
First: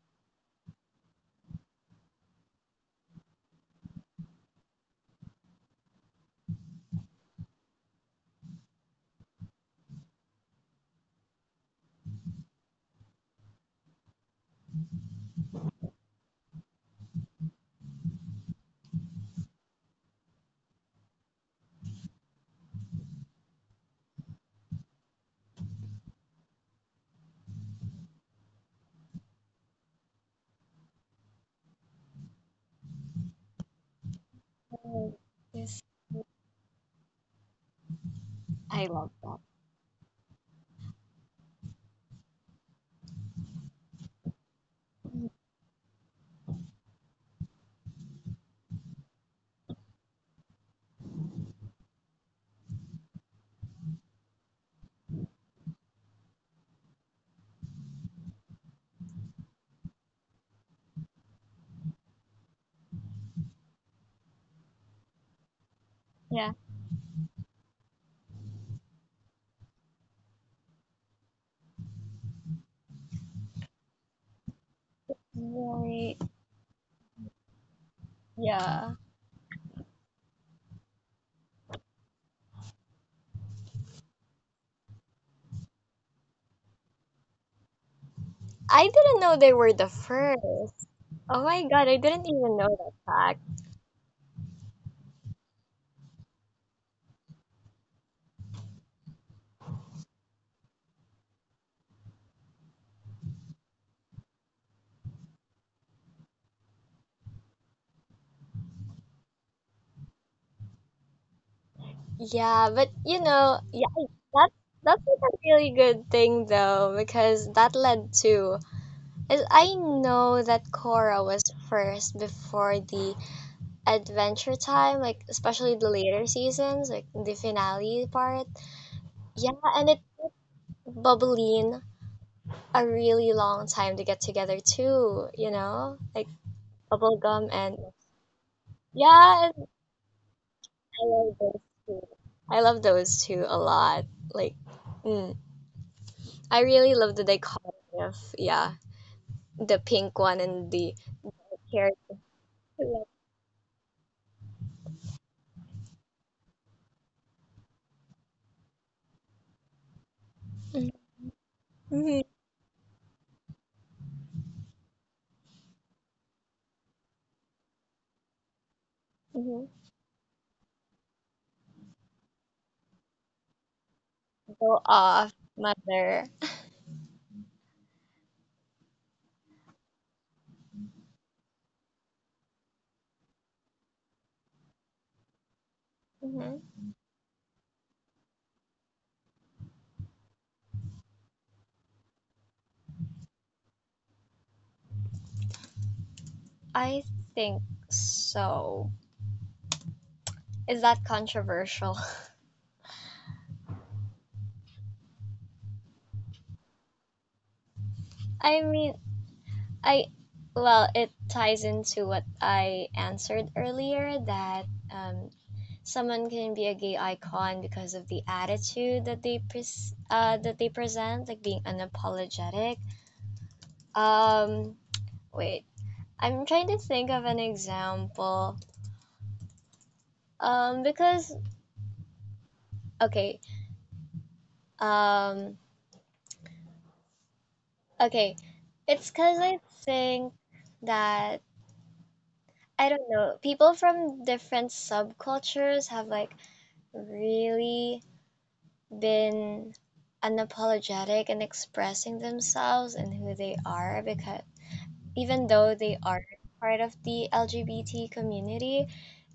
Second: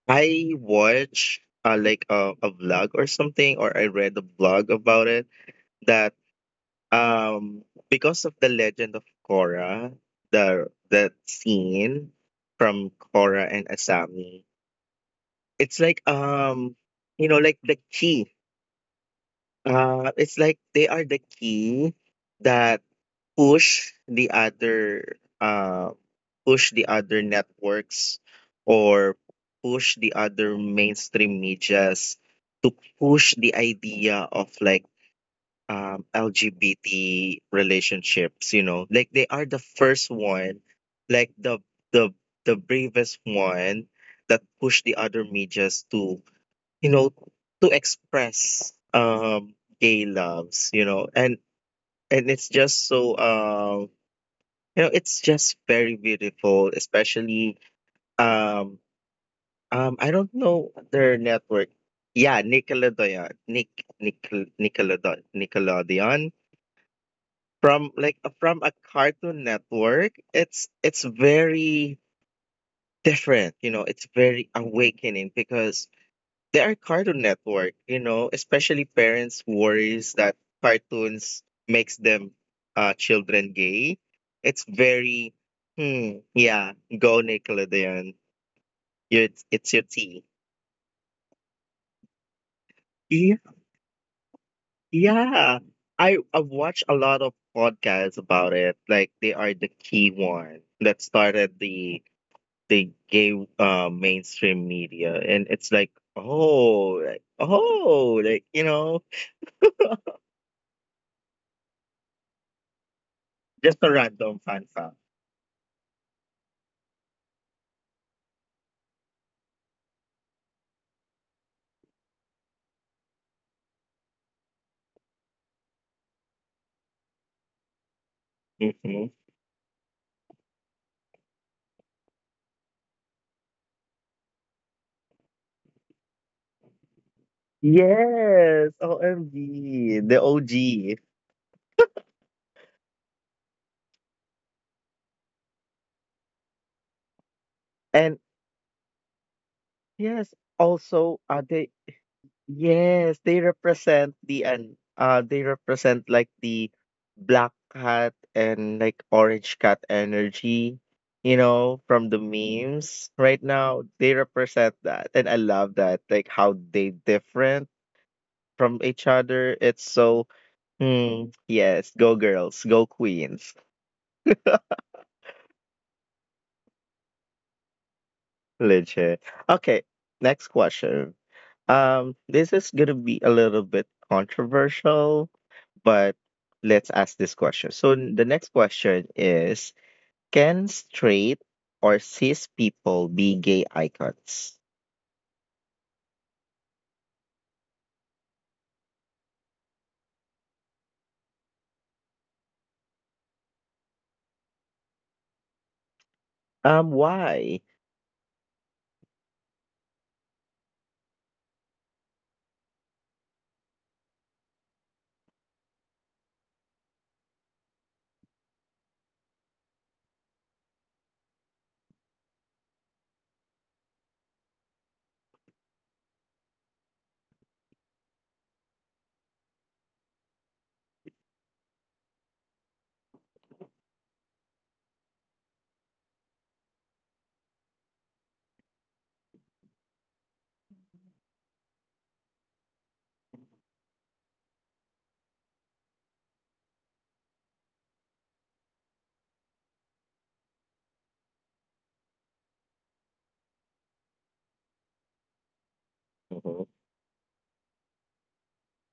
Speaker 1: I watch like a vlog or something, or I read a blog about it that, Um, because of the legend of Korra, the scene from Korra and Asami, it's like you know, like the key. It's like they are the key that push the other uh push the other networks, or push the other mainstream medias to push the idea of like
Speaker 2: Oh, yes.
Speaker 1: LGBT relationships.
Speaker 2: I
Speaker 1: You
Speaker 2: love
Speaker 1: know, like
Speaker 2: that.
Speaker 1: they are the first one, like the the bravest one that
Speaker 2: Mhm.
Speaker 1: push the other medias to you know to express gay loves. You know, and it's just so you know it's just very beautiful, especially um I don't know their network. Yeah, Nickelodeon,
Speaker 2: Yeah.
Speaker 1: Nickelodeon, from like from a cartoon network, it's very different, you know, it's very awakening because
Speaker 2: Very,
Speaker 1: they are cartoon network, you know,
Speaker 2: yeah.
Speaker 1: especially parents worries that cartoons makes them children gay. It's very hmm, yeah, go Nickelodeon.
Speaker 2: I didn't know they were the
Speaker 1: You it's your
Speaker 2: first.
Speaker 1: tea.
Speaker 2: Oh my god, I didn't even know that fact.
Speaker 1: Yeah, yeah, I watch a lot of podcasts about it, like they are the key one that started the they gave mainstream media, and it's like, oh, like, oh, like you know,
Speaker 2: Yeah, but you know, yeah, I- that's
Speaker 1: just a
Speaker 2: that's
Speaker 1: random
Speaker 2: like a
Speaker 1: fan
Speaker 2: really
Speaker 1: fact.
Speaker 2: good thing though, because that led to- As I know that Korra was first before the Adventure Time, like especially the later seasons, like the finale part. Yeah, and it
Speaker 1: Hmm.
Speaker 2: Bubbleen a really long time to get together too, you know? Like bubblegum and yeah, and
Speaker 1: Yes, OMG,
Speaker 2: I
Speaker 1: the
Speaker 2: love those
Speaker 1: OG,
Speaker 2: too. I love those two a lot. Like mm, I really love the dichotomy of yeah,
Speaker 1: and
Speaker 2: the pink one and the
Speaker 1: yes,
Speaker 2: carrot.
Speaker 1: also, they Yes, they represent the and they represent like the black cat and like orange cat energy,
Speaker 2: Mhm,
Speaker 1: you know, from the memes right now. They represent that, and I love that, like how they different
Speaker 2: mhm.
Speaker 1: from each other. It's so hmm, yes, go girls, go queens,
Speaker 2: Go off, mother.
Speaker 1: legit. Okay, next question. This is gonna be a little bit controversial,
Speaker 2: Hmm.
Speaker 1: but let's ask this question. So the next question is, can straight or cis people be gay icons?
Speaker 2: I think so. Is that controversial?
Speaker 1: Why?
Speaker 2: I mean, I well, it ties into what I answered earlier that um, someone can be a gay icon because of the attitude that they pres that they present, like being unapologetic. Um, wait, I'm trying to think of an example. Because okay, um, okay, it's because I think that I don't know, people from different subcultures have like really been unapologetic in expressing themselves and who they are because even though they are part of
Speaker 1: Mhm,
Speaker 2: the LGBT community,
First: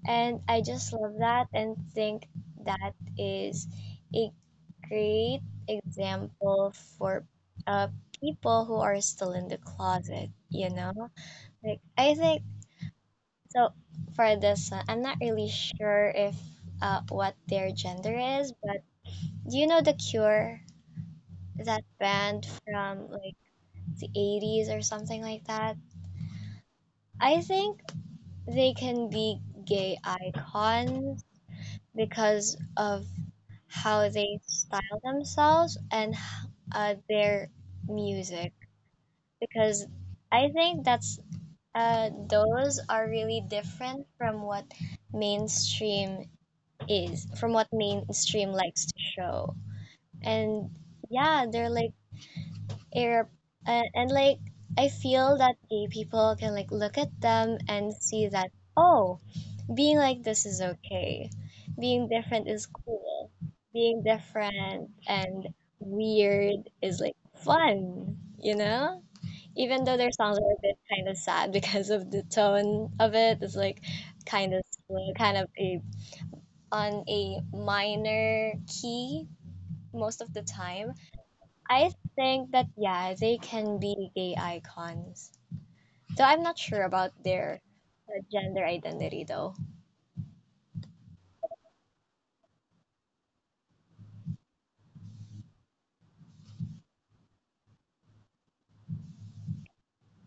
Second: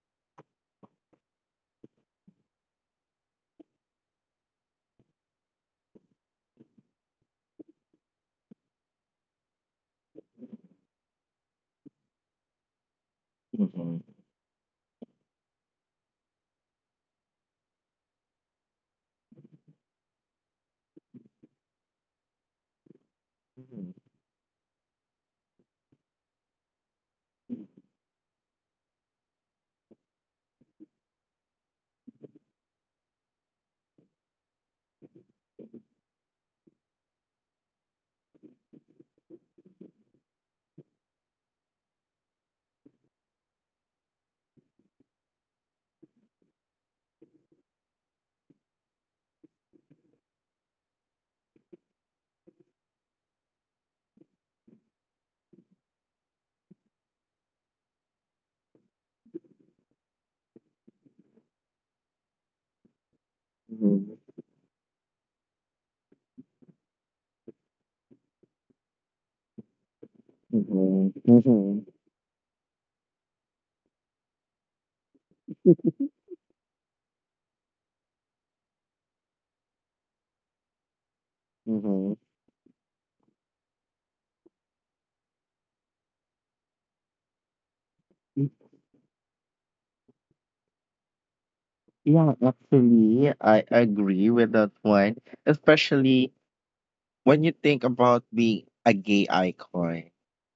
Speaker 2: and I just love that and think that is a great example for uh, people who are still in the closet, you know? Like I think so
Speaker 1: mhm,
Speaker 2: for this one, I'm not really sure if what their gender is, but do you know The Cure? That band from like
Speaker 1: mhm,
Speaker 2: the 80s or something like that. I think they can be gay icons because of how they style themselves and their music because I think that's those are really different from what mainstream is from what mainstream likes to show. And yeah, they're like air and like I feel that gay people can like look at them and see that, oh, being like this is okay. Being different is cool.
Speaker 1: mhm,
Speaker 2: Being different and weird is like fun, you know? Even though their songs are a bit
Speaker 1: mhm,
Speaker 2: kind of sad
Speaker 1: mhm,
Speaker 2: because of the tone of it, it's like kind of slow, kind of a on a minor key most of the time.
Speaker 1: mhm.
Speaker 2: I think that yeah, they can be gay icons. So I'm not sure about their
Speaker 1: Mm.
Speaker 2: gender identity though.
Speaker 1: Yeah, actually, I agree with that one, especially when you think about being a gay icon.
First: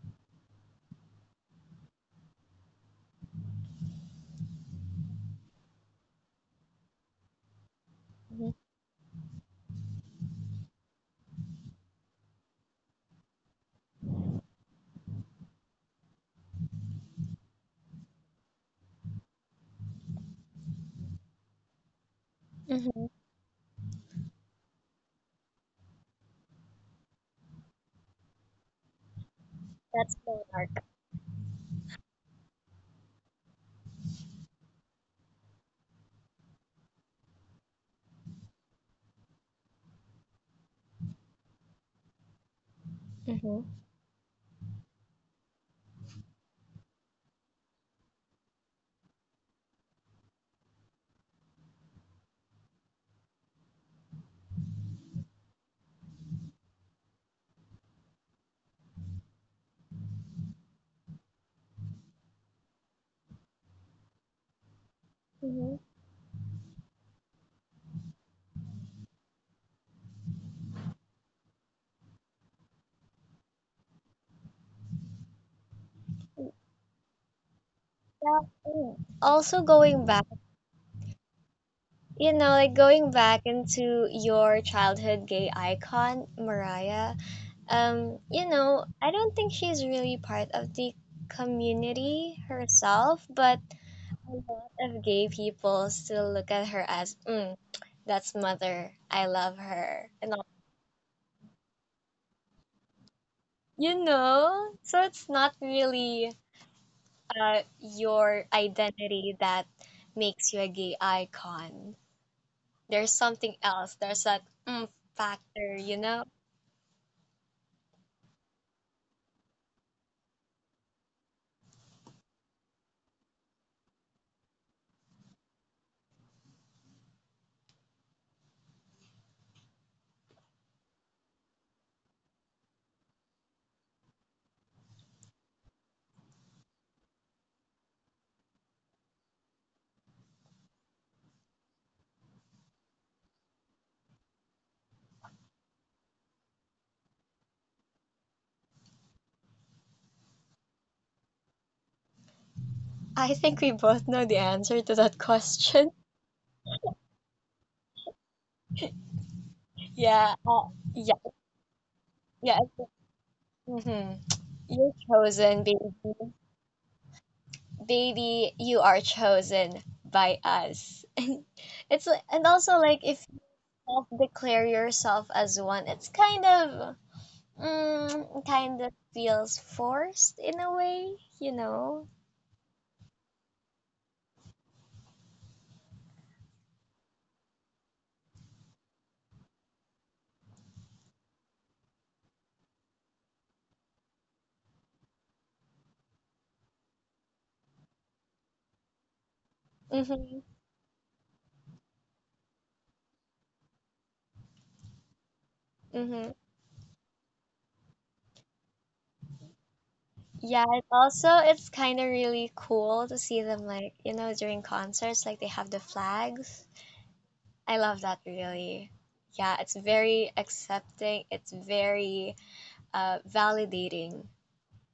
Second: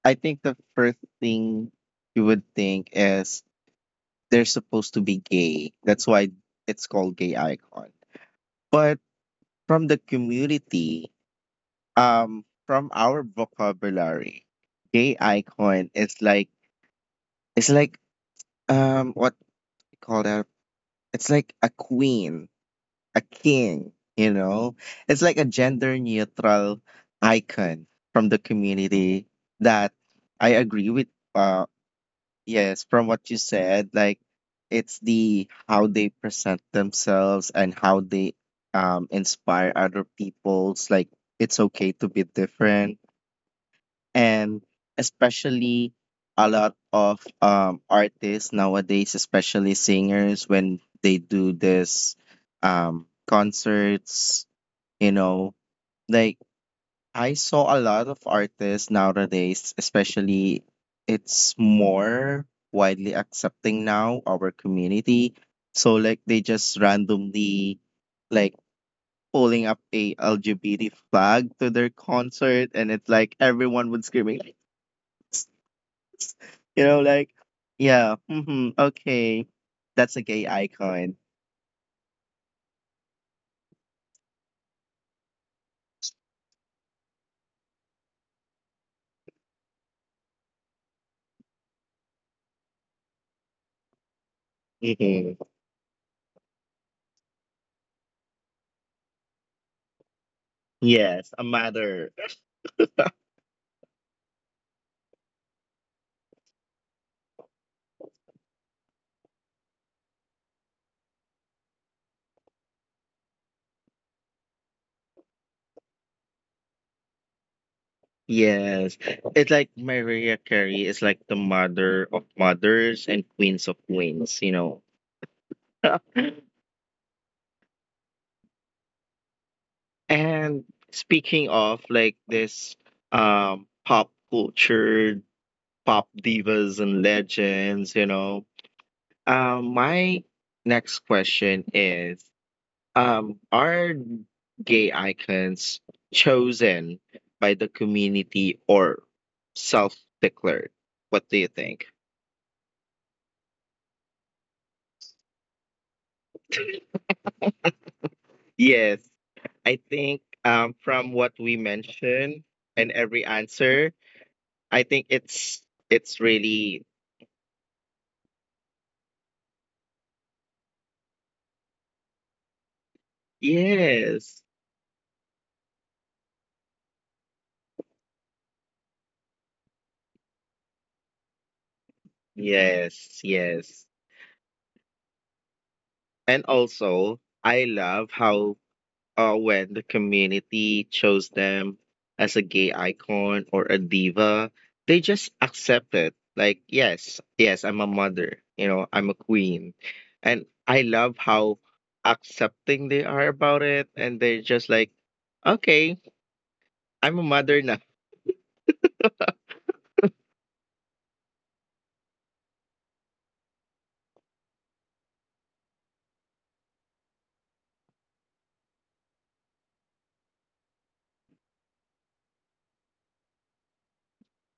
Speaker 1: I think the first thing you would think is they're supposed to be gay. That's why it's called gay icon.
Speaker 2: Mhm.
Speaker 1: But from the community, from our vocabulary, gay icon is like it's like what we call that? It's like a queen,
Speaker 2: Mm-hmm.
Speaker 1: a king, you know? It's like a gender neutral icon from the community that
Speaker 2: That's
Speaker 1: I
Speaker 2: Monarch.
Speaker 1: agree with uh yes, from what you said, like it's the how they present themselves and how they inspire other people's like it's okay to be different.
Speaker 2: Mm-hmm.
Speaker 1: And especially a lot of artists nowadays, especially singers when they do this concerts, you know, like I saw a lot of artists nowadays, especially it's more widely accepting now our
Speaker 2: Mm-hmm.
Speaker 1: community. So like they just randomly like pulling up a LGBT flag to their concert, and it's like everyone would screaming like you know like
Speaker 2: Yeah. Mm.
Speaker 1: yeah,
Speaker 2: Also
Speaker 1: mhm,
Speaker 2: going back,
Speaker 1: okay, that's a gay icon.
Speaker 2: you know, like going back into your childhood gay icon, Mariah. You know, I don't think she's really part of the community herself, but a lot of gay people
Speaker 1: Mhm.
Speaker 2: still look at her as, mm, that's mother. I love her. And all,
Speaker 1: Yes, a mother.
Speaker 2: you know, so it's not really your identity that makes you a gay icon. There's something else. There's that mm factor, you know?
Speaker 1: Yes, it's like Mariah Carey is like the mother of mothers and queens of queens, you know. And speaking of like this pop culture, pop divas and legends, you know. My next question is are gay icons chosen by the community or self-declared? What do you think?
Speaker 2: I think we both know the answer to that question.
Speaker 1: Yes,
Speaker 2: Yeah,
Speaker 1: I think
Speaker 2: yeah,
Speaker 1: from what we
Speaker 2: yeah.
Speaker 1: mentioned and every
Speaker 2: Hmm.
Speaker 1: answer,
Speaker 2: You're
Speaker 1: I
Speaker 2: chosen,
Speaker 1: think
Speaker 2: baby.
Speaker 1: it's really
Speaker 2: Baby, you are chosen by us. And it's li- and also like if you self-declare
Speaker 1: yes,
Speaker 2: yourself as one, it's kind of mm, kind of feels forced in a way, you know.
Speaker 1: yes, yes. And also, I love how when the community chose them as a gay icon or a diva, they just accept it. Like, yes, yes, I'm a mother, you know, I'm a
Speaker 2: Mhm.
Speaker 1: queen. And I love how accepting they are about it. And they're just like,
Speaker 2: Mhm.
Speaker 1: okay, I'm a mother now.
Speaker 2: Yeah, it also it's kind of really cool to see them like, you know, during concerts like they have the flags. I love that really. Yeah, it's very accepting. It's very validating,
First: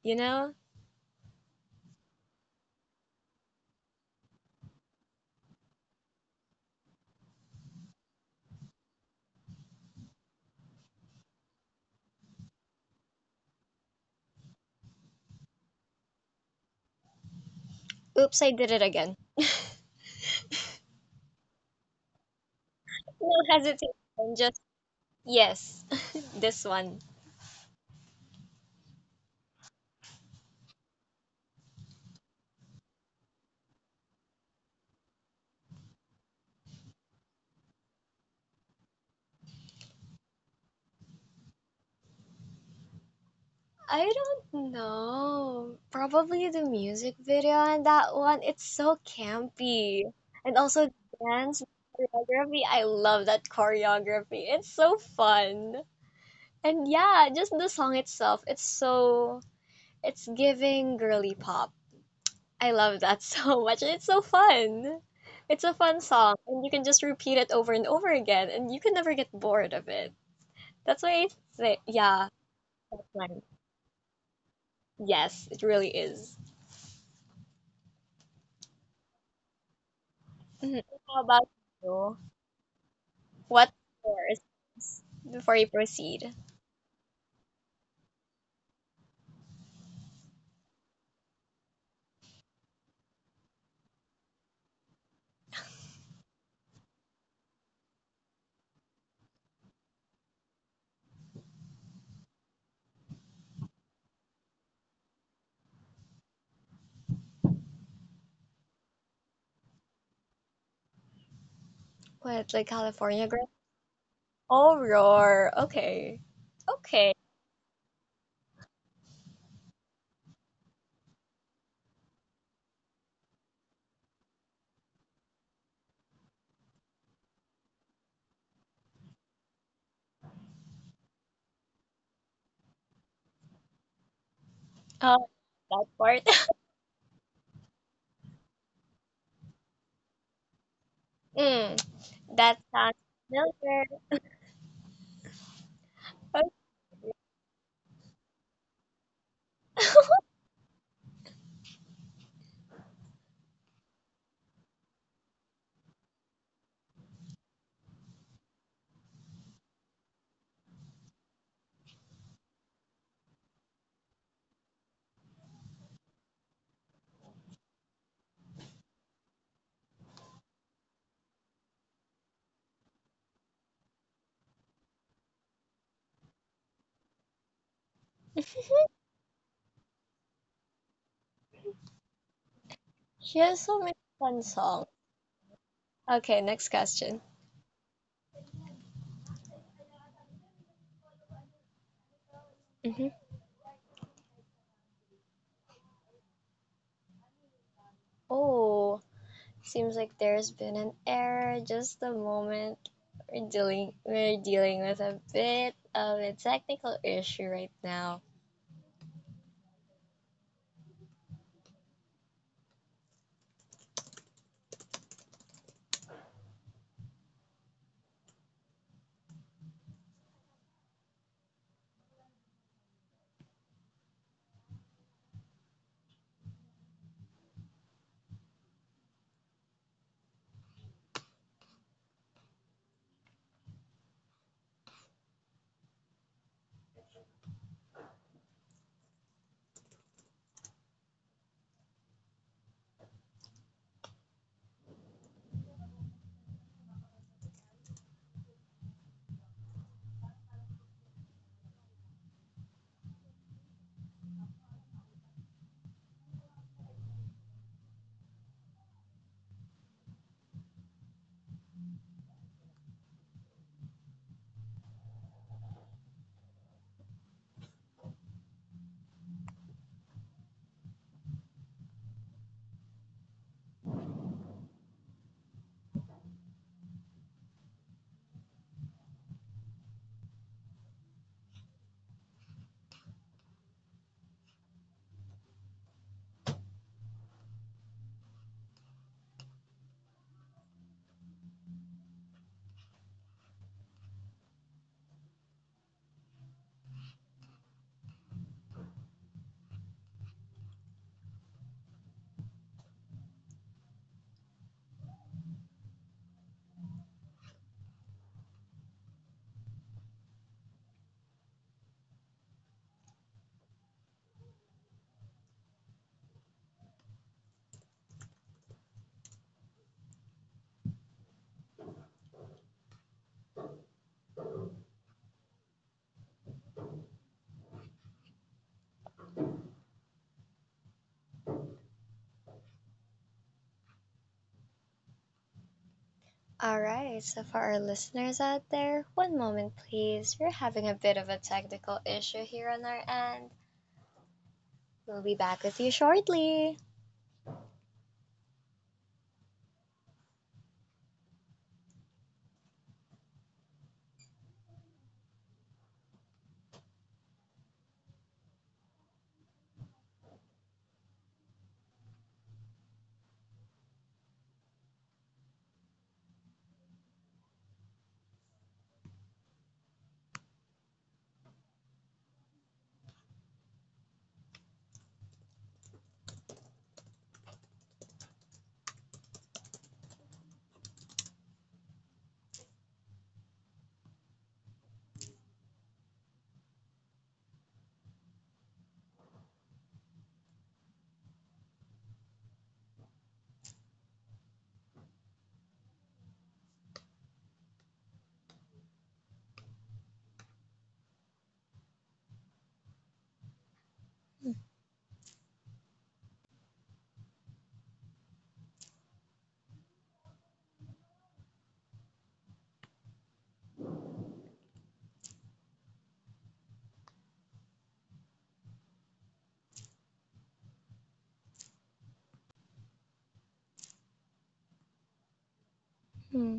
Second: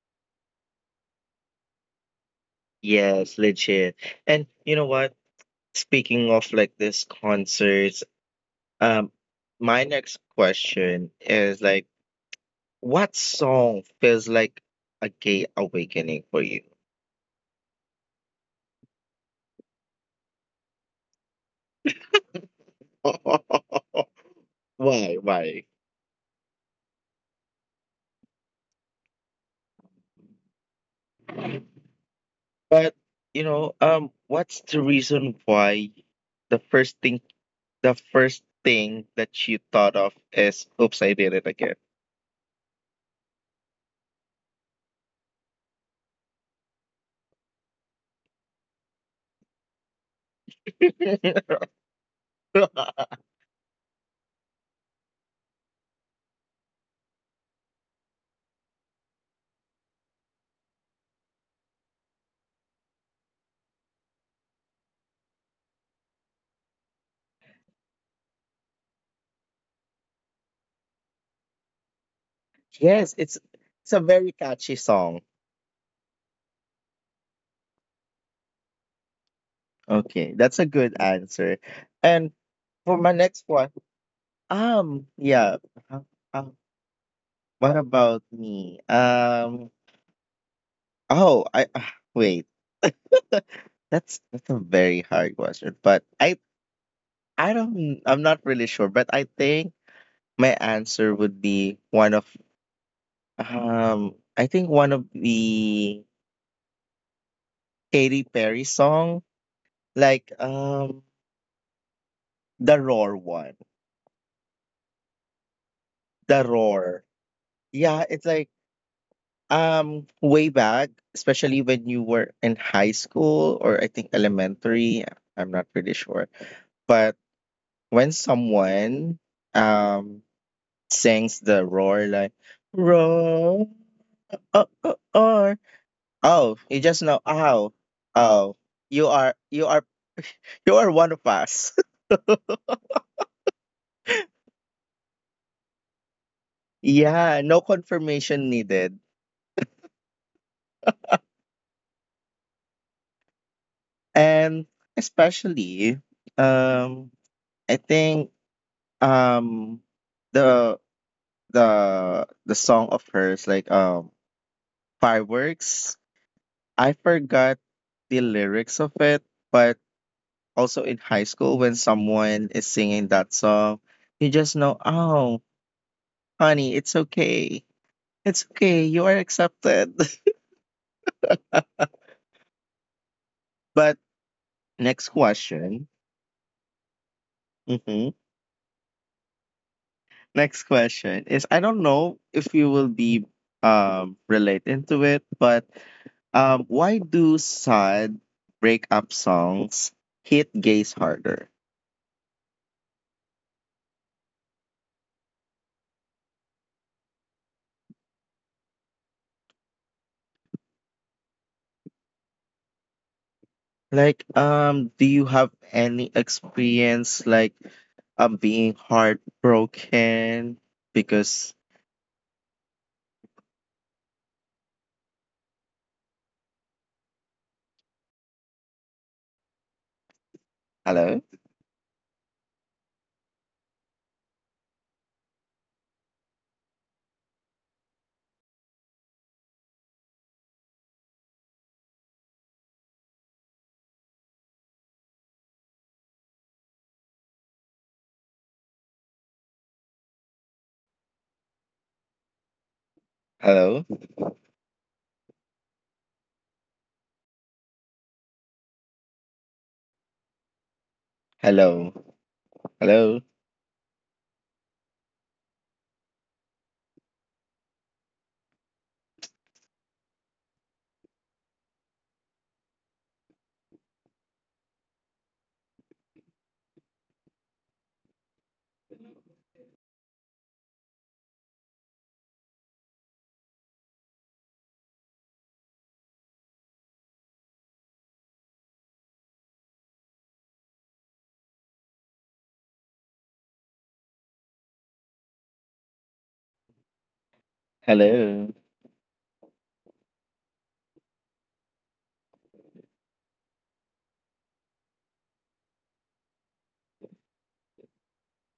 Speaker 2: you know?
Speaker 1: Yes, legit. And you know what? Speaking of like this concerts, um, my next question is like, what song feels like a gay awakening for you?
Speaker 2: Oops, I did it again. No hesitation, just
Speaker 1: Why? Why?
Speaker 2: yes, this one.
Speaker 1: But you know, what's the reason why the first thing the first thing that you thought of is oops, I did it again.
Speaker 2: I don't know. Probably the music video on that one. It's so campy. And also dance choreography. I love that choreography. It's so fun. And yeah, just the song itself. It's so it's giving girly pop. I love that so much. It's so fun. It's a fun song and you can just repeat it over and over again and you can never get bored of it. That's why I say, yeah,
Speaker 1: Yes,
Speaker 2: that one.
Speaker 1: it's a very catchy song.
Speaker 2: Yes, it really is.
Speaker 1: Okay, that's a good
Speaker 2: Mhm.
Speaker 1: answer.
Speaker 2: How about
Speaker 1: And
Speaker 2: you?
Speaker 1: for my next one,
Speaker 2: What yours?
Speaker 1: yeah. Uh,
Speaker 2: Before you
Speaker 1: uh,
Speaker 2: proceed,
Speaker 1: what about me? Um, Oh, I ah, wait. That's a very hard question, but I don't I'm not really sure, but I think my answer would be one of the Katy Perry song, like
Speaker 2: what like California
Speaker 1: the
Speaker 2: girl?
Speaker 1: roar one,
Speaker 2: Oh, roar. Okay,
Speaker 1: the
Speaker 2: okay.
Speaker 1: roar. Yeah, it's like way back, especially when you were in high school or I think elementary. I'm not really sure, but when someone um sings the roar like roar
Speaker 2: Um, that
Speaker 1: roar.
Speaker 2: part.
Speaker 1: Oh, you just know, oh oh, you are you are one of
Speaker 2: Mm,
Speaker 1: us.
Speaker 2: that sounds familiar. Oh,
Speaker 1: Yeah, no confirmation needed. And especially um I think um the the song of hers, like fireworks. I forgot the lyrics of it, but also in high school, when someone is singing that song, you just know, oh, honey, it's okay. It's okay. You are accepted.
Speaker 2: she has so many fun
Speaker 1: But
Speaker 2: songs.
Speaker 1: next
Speaker 2: Okay,
Speaker 1: question.
Speaker 2: next question.
Speaker 1: Hmm. Next question is I don't know
Speaker 2: Hmm.
Speaker 1: if you will be relate into it, but why do sad
Speaker 2: Oh,
Speaker 1: breakup
Speaker 2: seems like there's
Speaker 1: songs
Speaker 2: been an
Speaker 1: hit
Speaker 2: error
Speaker 1: gays
Speaker 2: just a
Speaker 1: harder?
Speaker 2: moment. We're dealing with a bit of a technical issue right now.
Speaker 1: Like, do you have any experience like being heartbroken because hello, hello, hello, hello, hello.
Speaker 2: Alright, so for our listeners out there, one moment please. We're having a bit of a technical issue here on our end. We'll be back with you shortly. Hmm.